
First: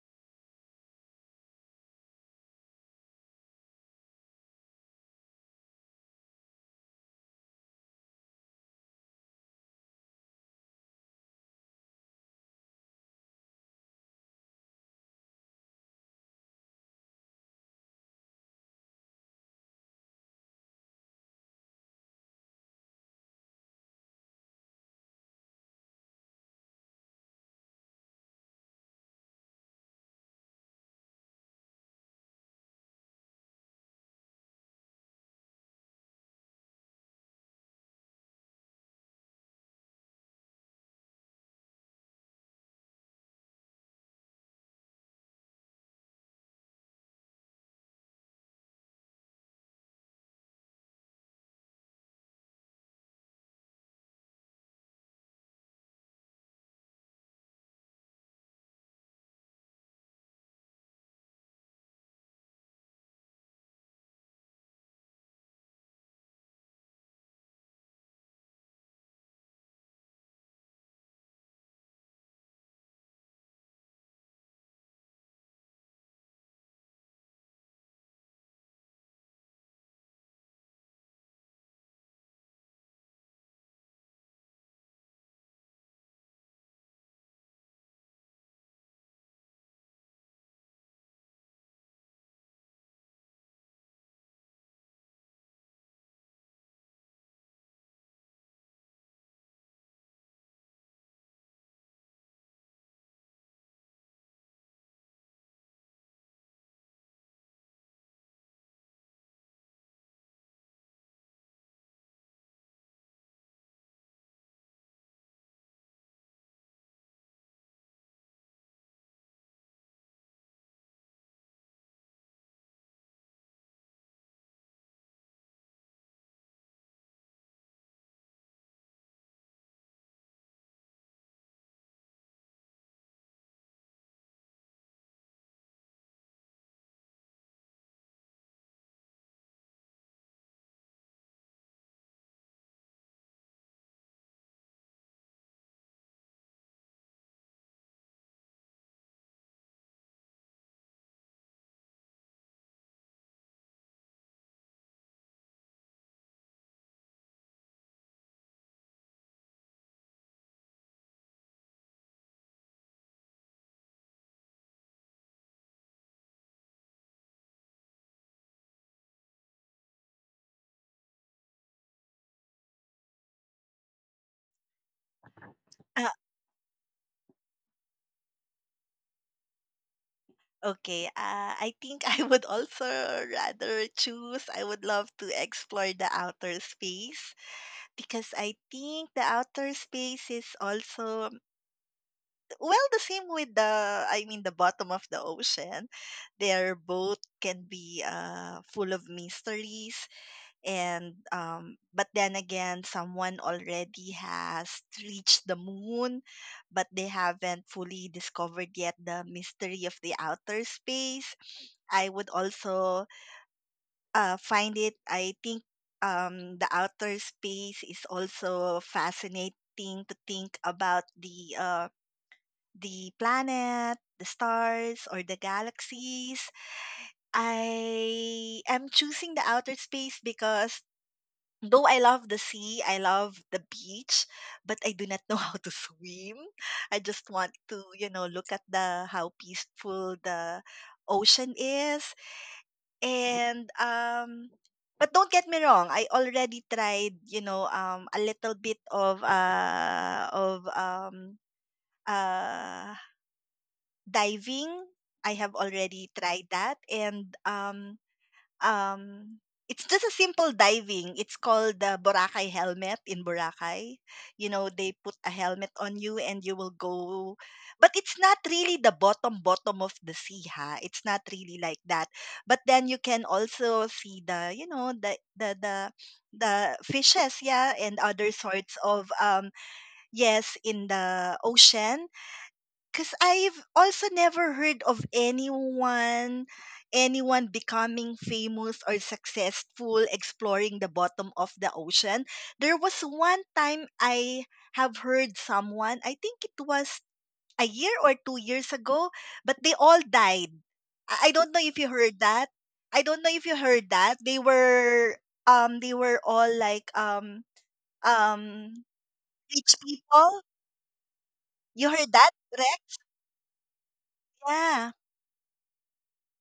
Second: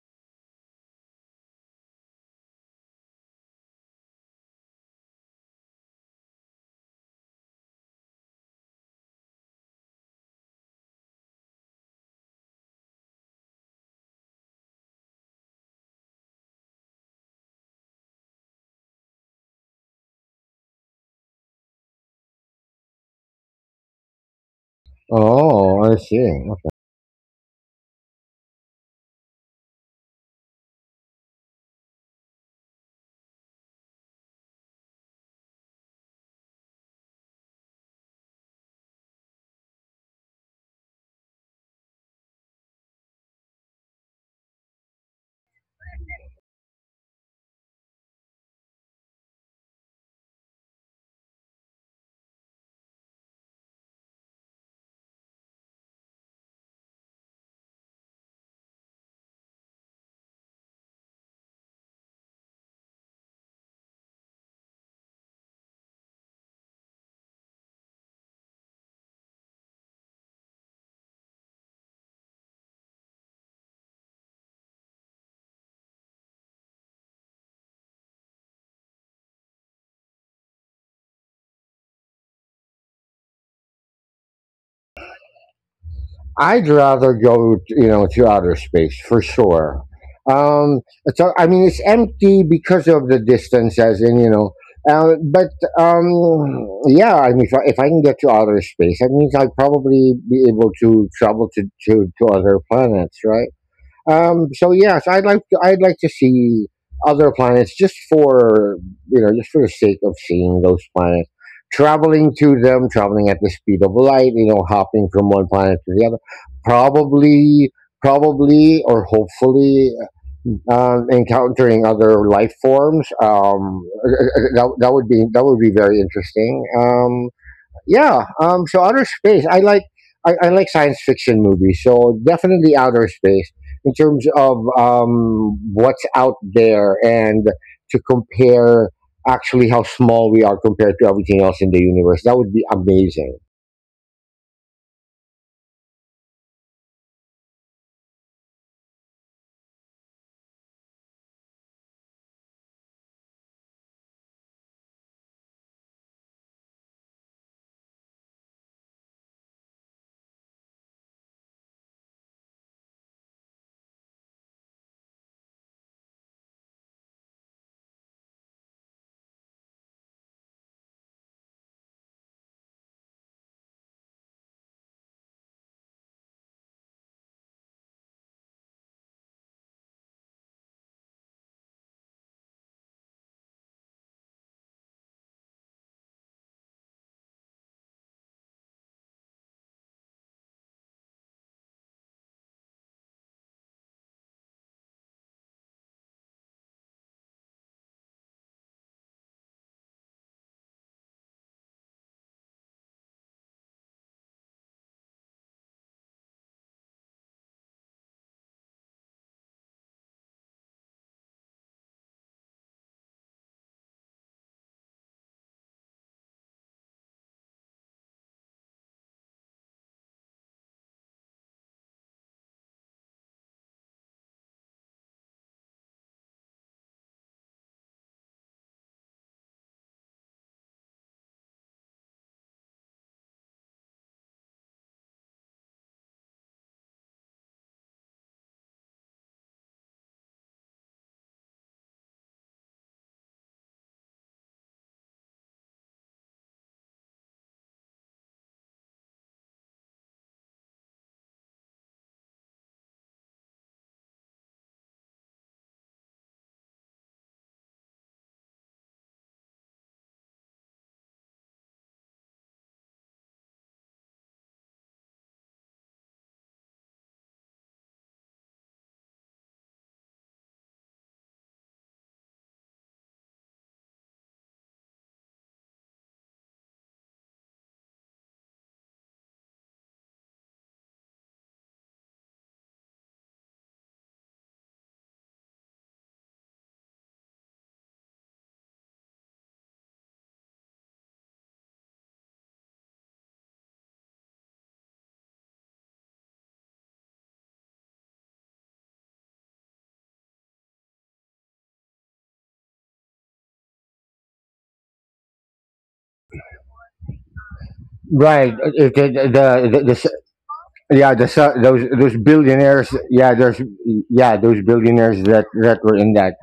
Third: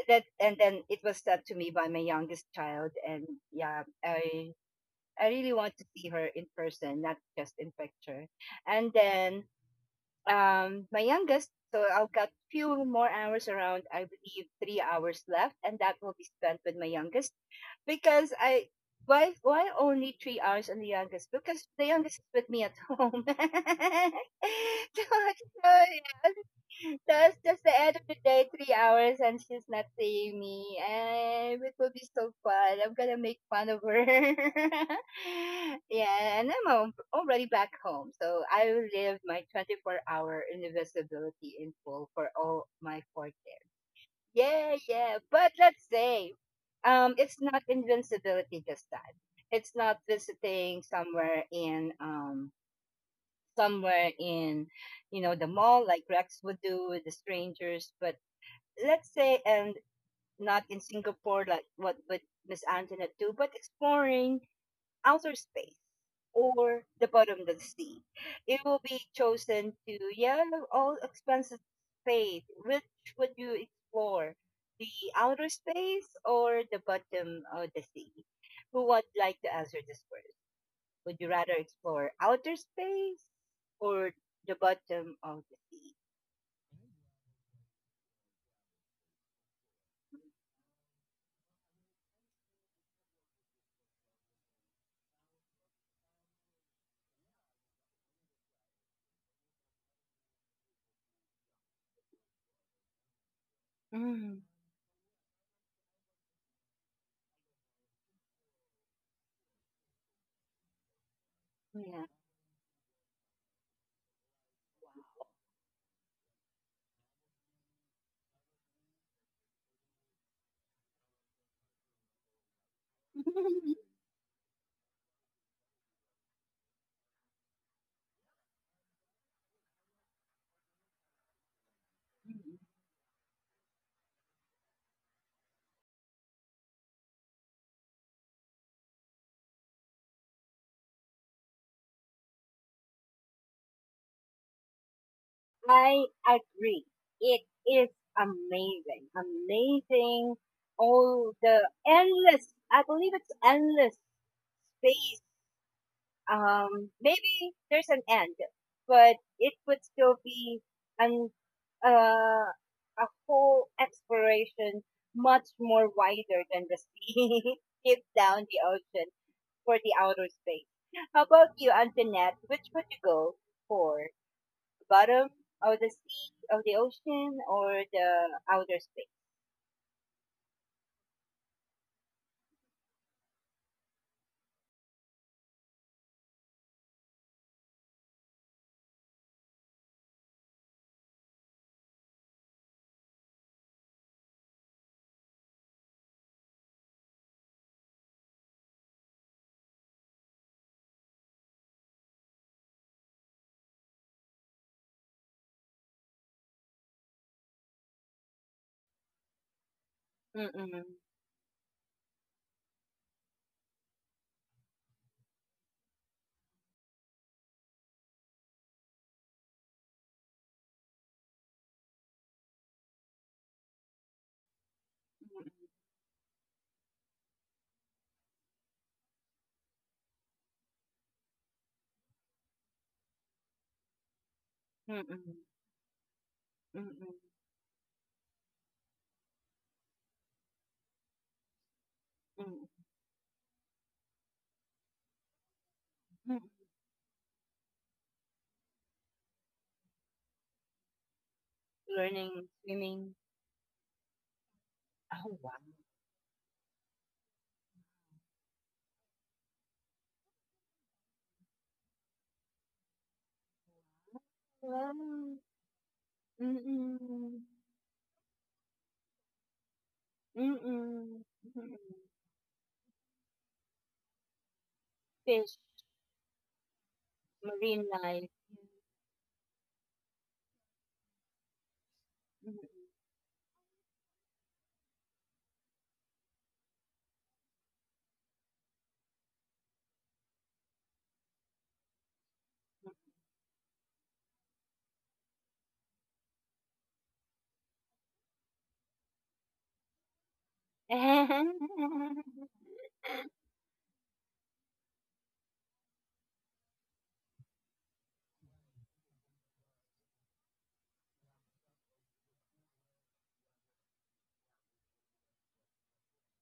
that, and then it was done to me by my youngest child. And yeah, I really want to see her in person, not just in picture. And then my youngest, so I've got few more hours around, I believe 3 hours left, and that will be spent with my youngest because I, why only 3 hours on the youngest? Because the youngest is with me at home. So, so
Oh, I
yeah.
see.
That's just the end of the day, 3 hours, and she's not seeing me. And it will be so fun. I'm gonna make fun of her. Yeah, and I'm al- already back home, so I will live my 24-hour invisibility in full for all my 40. Yeah, yeah. But let's say, it's not invincibility this time. It's not visiting somewhere in somewhere in, you know, the mall like Rex would do with the strangers. But let's say, and not in Singapore like what would Miss Antoinette do, but exploring outer space or the bottom of the sea. It will be chosen to, yeah, all expenses paid. Which would you explore? The outer space or the bottom of the sea? Who would like to answer this first? Would you rather explore outer space or the bottom of the sea?
I'd rather go, you know, to outer space for sure. Um, so I mean, it's empty because of the distance, as in, you know. But um, yeah, I mean, if I can get to outer space, that means I'd probably be able to travel to, to other planets, right?
Mm,
So yes, I'd like to see other planets just for you know just for the sake of seeing those planets,
yeah.
traveling to them, traveling at the speed of light, you know, hopping from one planet to the other. Probably, Probably, or hopefully, encountering other life forms. That would be very interesting. Yeah. So outer space. I like science fiction movies. So definitely outer space in terms of what's out there and to compare actually how small we are compared to everything else in the universe. That would be amazing.
I agree. It is amazing, amazing. All the endless, I believe it's endless space. Maybe there's an end, but it would still be an uh, a whole exploration much more wider than the sea, deep down the ocean for the outer space. How about you, Antoinette? Which would you go for? Bottom of the
Uh,
sea, of the ocean, or the outer space?
okay. I think I would also rather choose, I would love to explore the outer space, because I think the outer space is also, well, the same with the, I mean, the bottom of the ocean. They're both can be full of mysteries. And but then again, someone already has reached the moon, but they haven't fully discovered yet the mystery of the outer
Mm-mm,
space. I would also find it, I think. The outer space is also fascinating to think about, the planet, the stars, or the galaxies. I am choosing the outer space because though I love the sea, I love the beach, but I
mm-mm,
do not
mm-mm,
know how to swim. I
mm-mm,
just want to, look at the how peaceful the ocean is.
mm-mm,
And but don't get me wrong, I
mm-mm.
already tried, a little bit of
Learning
uh
swimming.
diving. I
Oh, wow.
have already tried that, and um, it's just a simple diving. It's called the Boracay helmet in Boracay. They put a
Wow.
helmet on you and you will go.
Mm-mm,
But it's not really the bottom bottom of the sea, ha. It's
mm-mm,
not really
mm-mm.
like that. But then you can also see the, you know,
Fish,
the fishes, yeah,
marine
and
life.
other sorts of yes in the ocean,
Mm-mm.
because I've also never heard of anyone becoming famous or successful exploring the bottom of the ocean. There was one time I have heard someone, I think it was a year or 2 years ago, but they all died. I don't know if you heard that. I don't know if you heard that. They were all like
Right.
um
It,
rich
the, s-
people.
Yeah. Those
You heard
those
that,
billionaires.
correct?
Yeah. There's Yeah, those
Yeah.
billionaires that that were in that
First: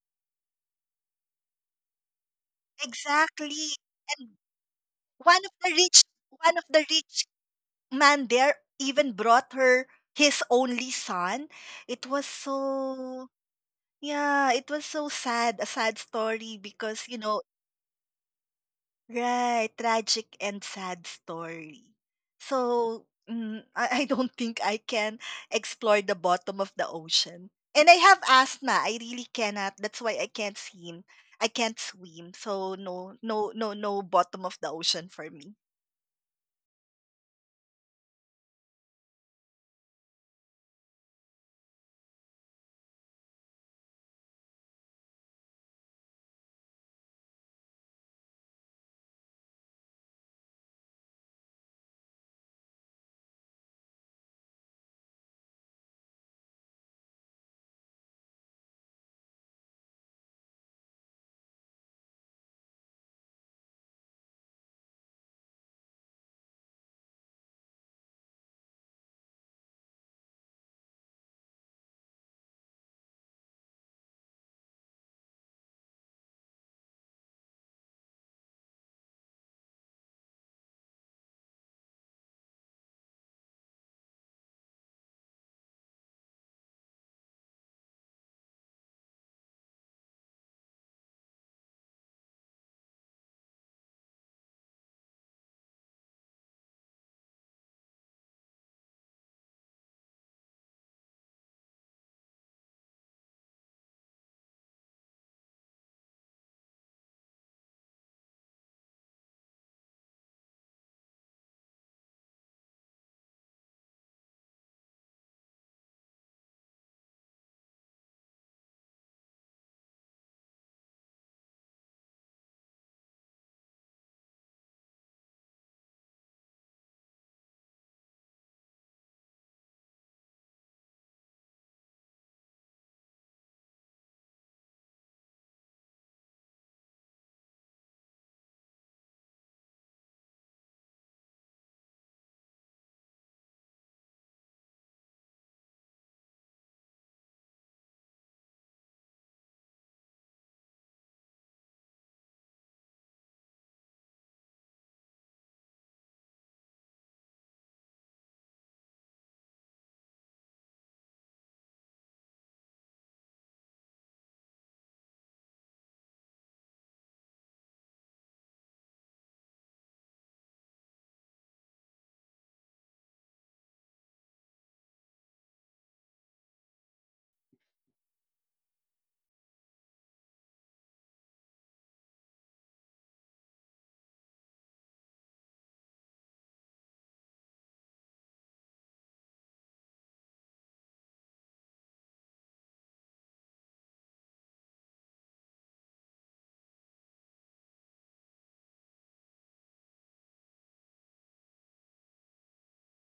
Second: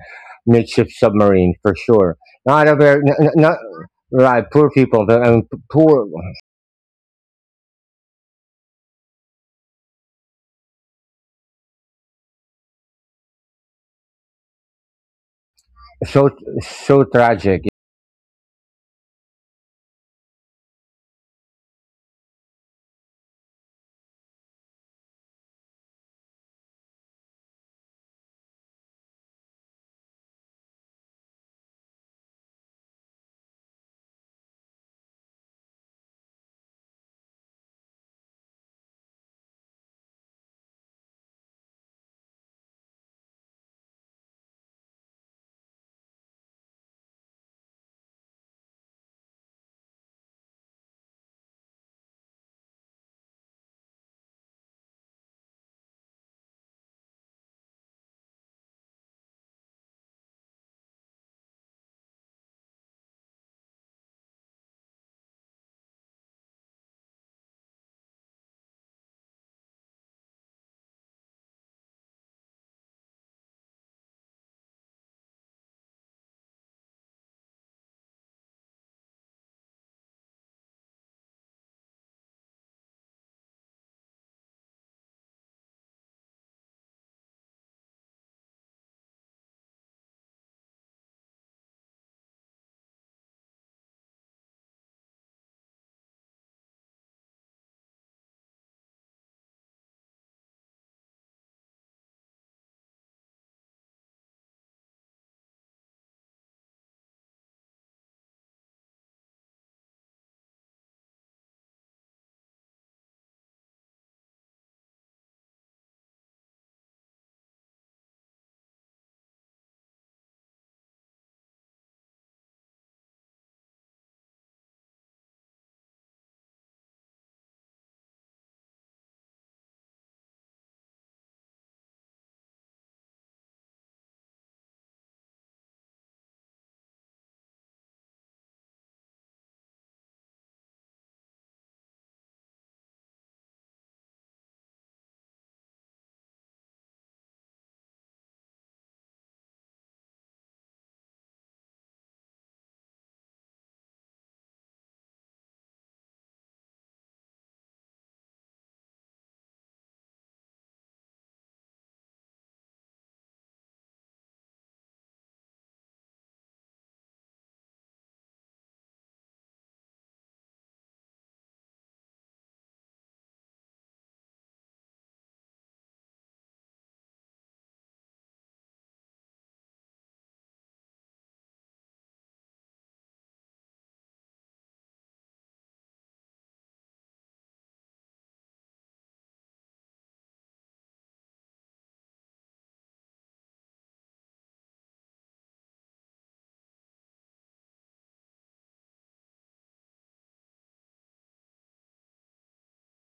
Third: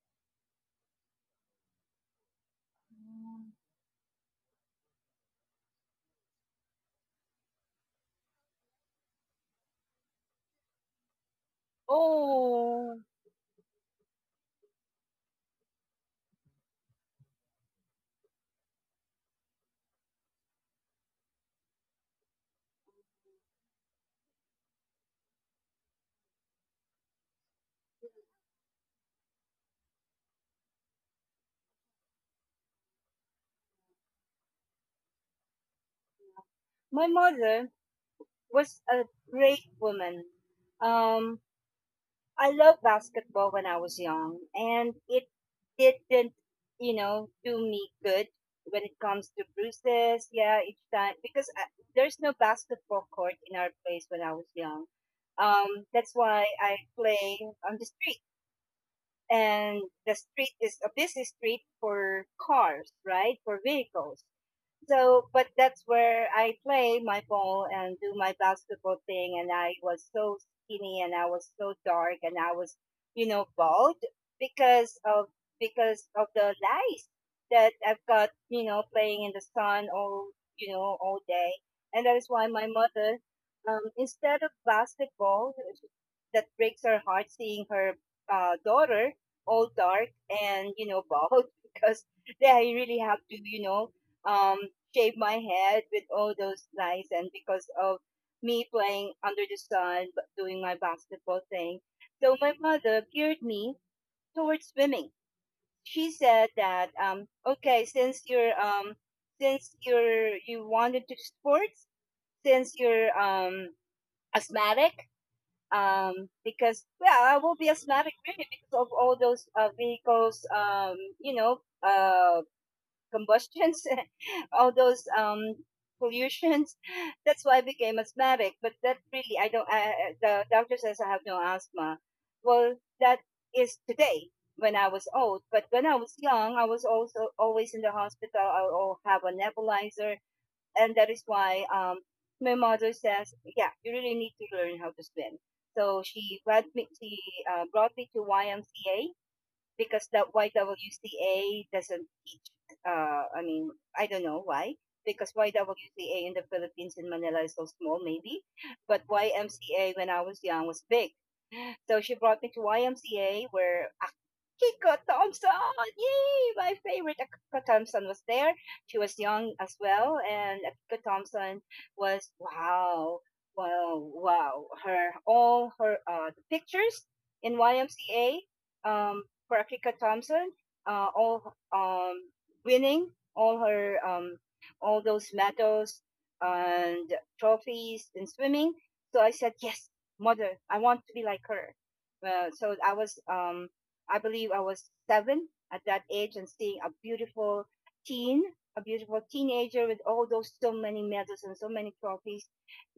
makeshift submarine for sure. Not a very not
Exactly. And
right. Poor people.
one of the rich
Poor.
one of the rich man there even brought her his only son. It was
Oh,
so, yeah, it was so sad, a sad
So
story
so
because,
tragic.
right, tragic and sad story. So I don't think I can explore the bottom of the ocean. And I have asthma. I really cannot. That's why I can't swim. I can't swim. So no, no, no, no bottom of the ocean for me.
my mother was a great woman. Um, I loved basketball when I was young, and it didn't, you know, do me good when it comes to bruises. Yeah, each time because I, there's no basketball court in our place when I was young. That's why I play on the street, and the street is a busy street for cars, right? For vehicles. So, but that's where I play my ball and do my basketball thing. And I was so skinny and I was so dark and I was, you know, bald because of because of the lice that I've got, you know, playing in the sun all, you know, all day. And that is why my mother, instead of basketball, that breaks her heart seeing her daughter all dark and, you know, bald because they really have to, you know, um, shave my head with all those lights and because of me playing under the sun, b- doing my basketball thing. So my mother geared me towards swimming. She said that, okay, since you wanted to do sports, since you're asthmatic, because, yeah, I will be asthmatic really because of all those, vehicles, you know, combustions, all those pollutions. That's why I became asthmatic. But that really, I don't. The doctor says I have no asthma. Well, that is today when I was old. But when I was young, I was also always in the hospital. I will have a nebulizer, and that is why my mother says, "Yeah, you really need to learn how to swim." So she brought me. She brought me to YMCA because the YWCA doesn't teach. I mean, I don't know why. Because YWCA in the Philippines in Manila is so small, maybe, but YMCA when I was young was big. So she brought me to YMCA where Akiko Thompson, yay, my favorite Akiko Thompson was there. She was young as well, and Akiko Thompson was wow, wow, wow. Her all her the pictures in YMCA um, for Akika Thompson, all winning all her all those medals and trophies in swimming. So I said, yes, mother, I want to be like her. So I was, I believe I was 7 at that age and seeing a beautiful teen, a beautiful teenager with all those so many medals and so many trophies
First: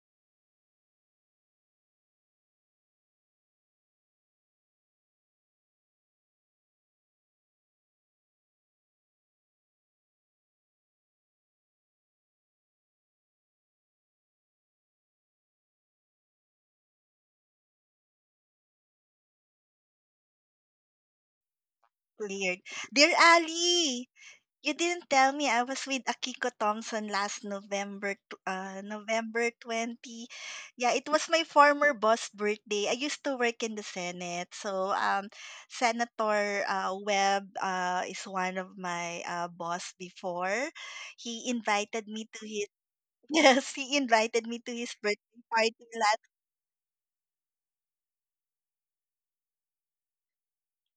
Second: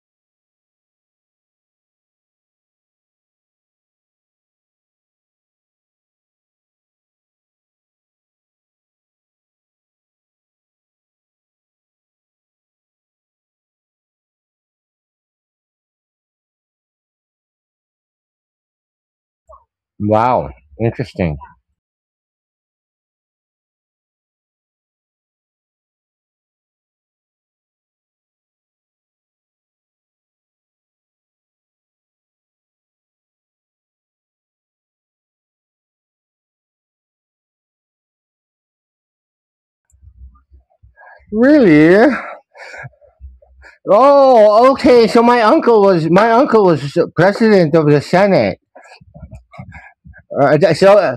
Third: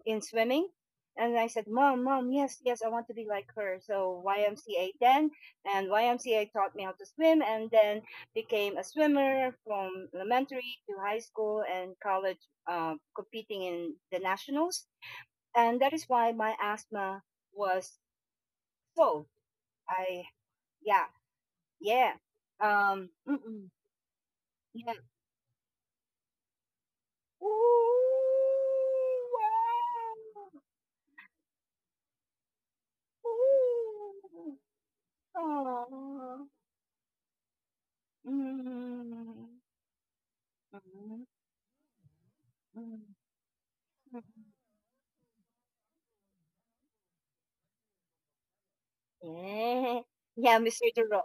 in swimming. And I said, Mom, Mom, yes, yes, I want to be like her. So YMCA then, and YMCA taught me how to swim, and then became a swimmer from elementary to high school and college, competing in the nationals. And that is why my asthma was solved. I,
Wow,
yeah,
interesting.
yeah.
Cleared. Dear
Mm-mm,
Ali, you
yeah.
didn't tell me I was with Akiko Thompson last
Ooh,
November, November 20.
wow.
Yeah, it was my former boss' birthday. I used to work in the
Ooh.
Senate. So,
Aw.
Senator Webb is one of
Mm,
my boss before.
mhm,
He
Really?
invited me to
mm, mm.
his, Yes, he
Oh,
invited me to
okay. So
his birthday party
my
last
uncle was president of the Senate.
Yeah. Yeah,
Uh, th-
Mr.
so uh,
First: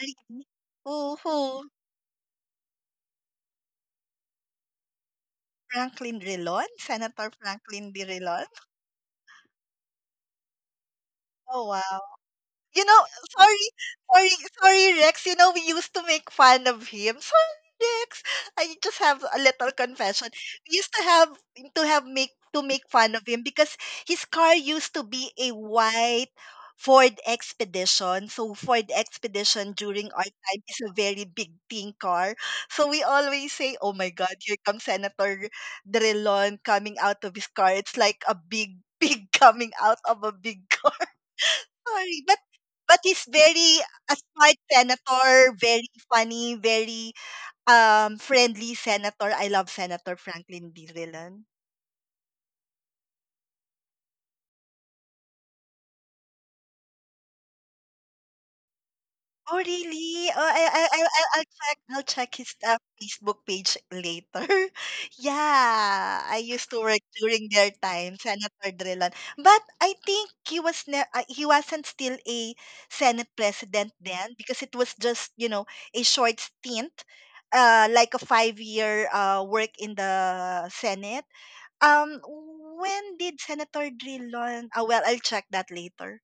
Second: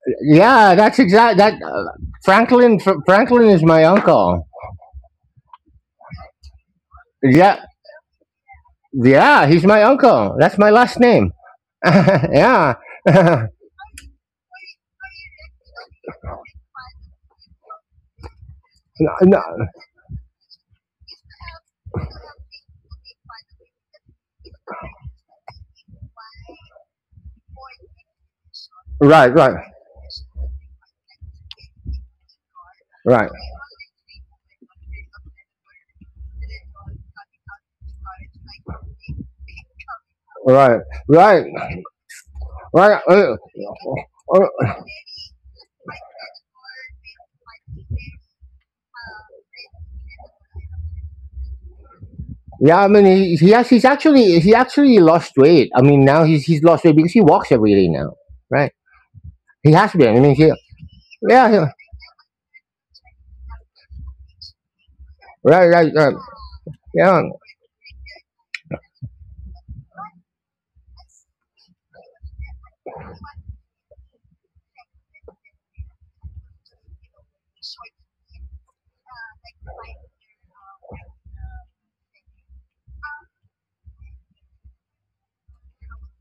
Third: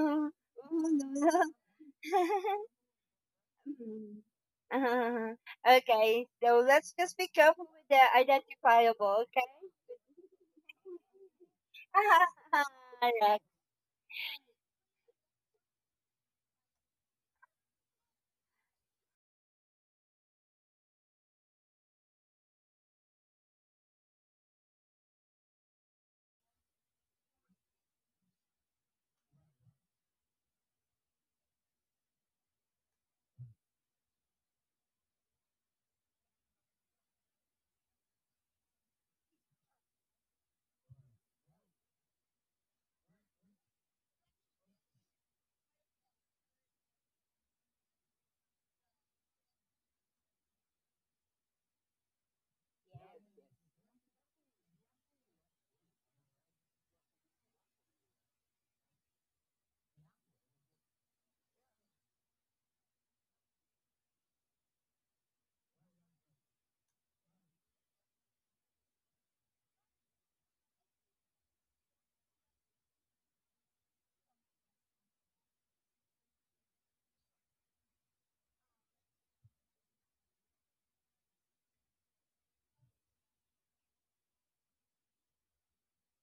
week.
yeah,
Oh,
that's
Who,
exact. That
who?
no.
Franklin Franklin is my
Mm.
uncle.
Uh,
Franklin
okay, so
Rilon?
let's just
Senator
be
Yeah,
careful
Franklin
with
D.
the
Rilon?
identifiable, okay?
yeah, he's my uncle. That's my last name.
Oh, wow. You
Yeah.
know,
All.
sorry, sorry, sorry, Rex. We used to make fun of him. Sorry, Rex. I just have
No,
a
no.
little confession. We used to have make to make fun of him because his car used to be a white Ford Expedition. So Ford
Right, right,
Expedition during our time is a very big thing car. So we
right,
always say, "Oh my God, here comes Senator Drilon coming out of his car. It's like a big pig coming out of a big
right,
car."
right,
Sorry, but
right.
he's very a smart senator, very funny, very friendly senator. I love Senator Franklin D. Rillan.
Yeah, I mean he actually he actually lost weight. I mean now he's lost weight because he walks every day now, right?
Oh,
He has been.
really? Oh, I'll
Yeah he-
check. I'll check his Facebook page later.
right, right, right,
Yeah, I used to work
yeah,
during their time, Senator Drilon. But I think he wasn't still a Senate president then because it was just a short stint, like a 5 year work in the Senate. Um, when did Senator Drilon? Ah, well, I'll check that later.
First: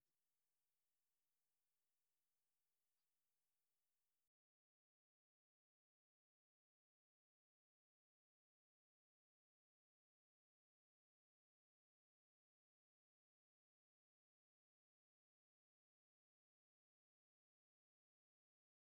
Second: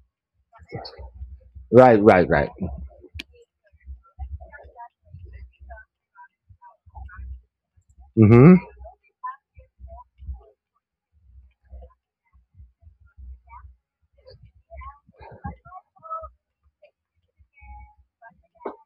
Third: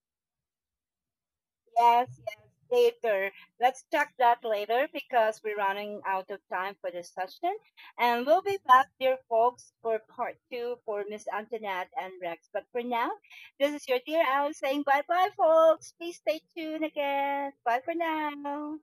right,
Yes,
right,
yes,
right.
later. Let's talk that later because we're running out of time for this session. And we'll
Mm-hmm.
be back, dear folks, for part two for Miss Antoinette and Rex. But for now, this is your dear Alice saying bye bye, folks. Please stay tuned again. Bye for now.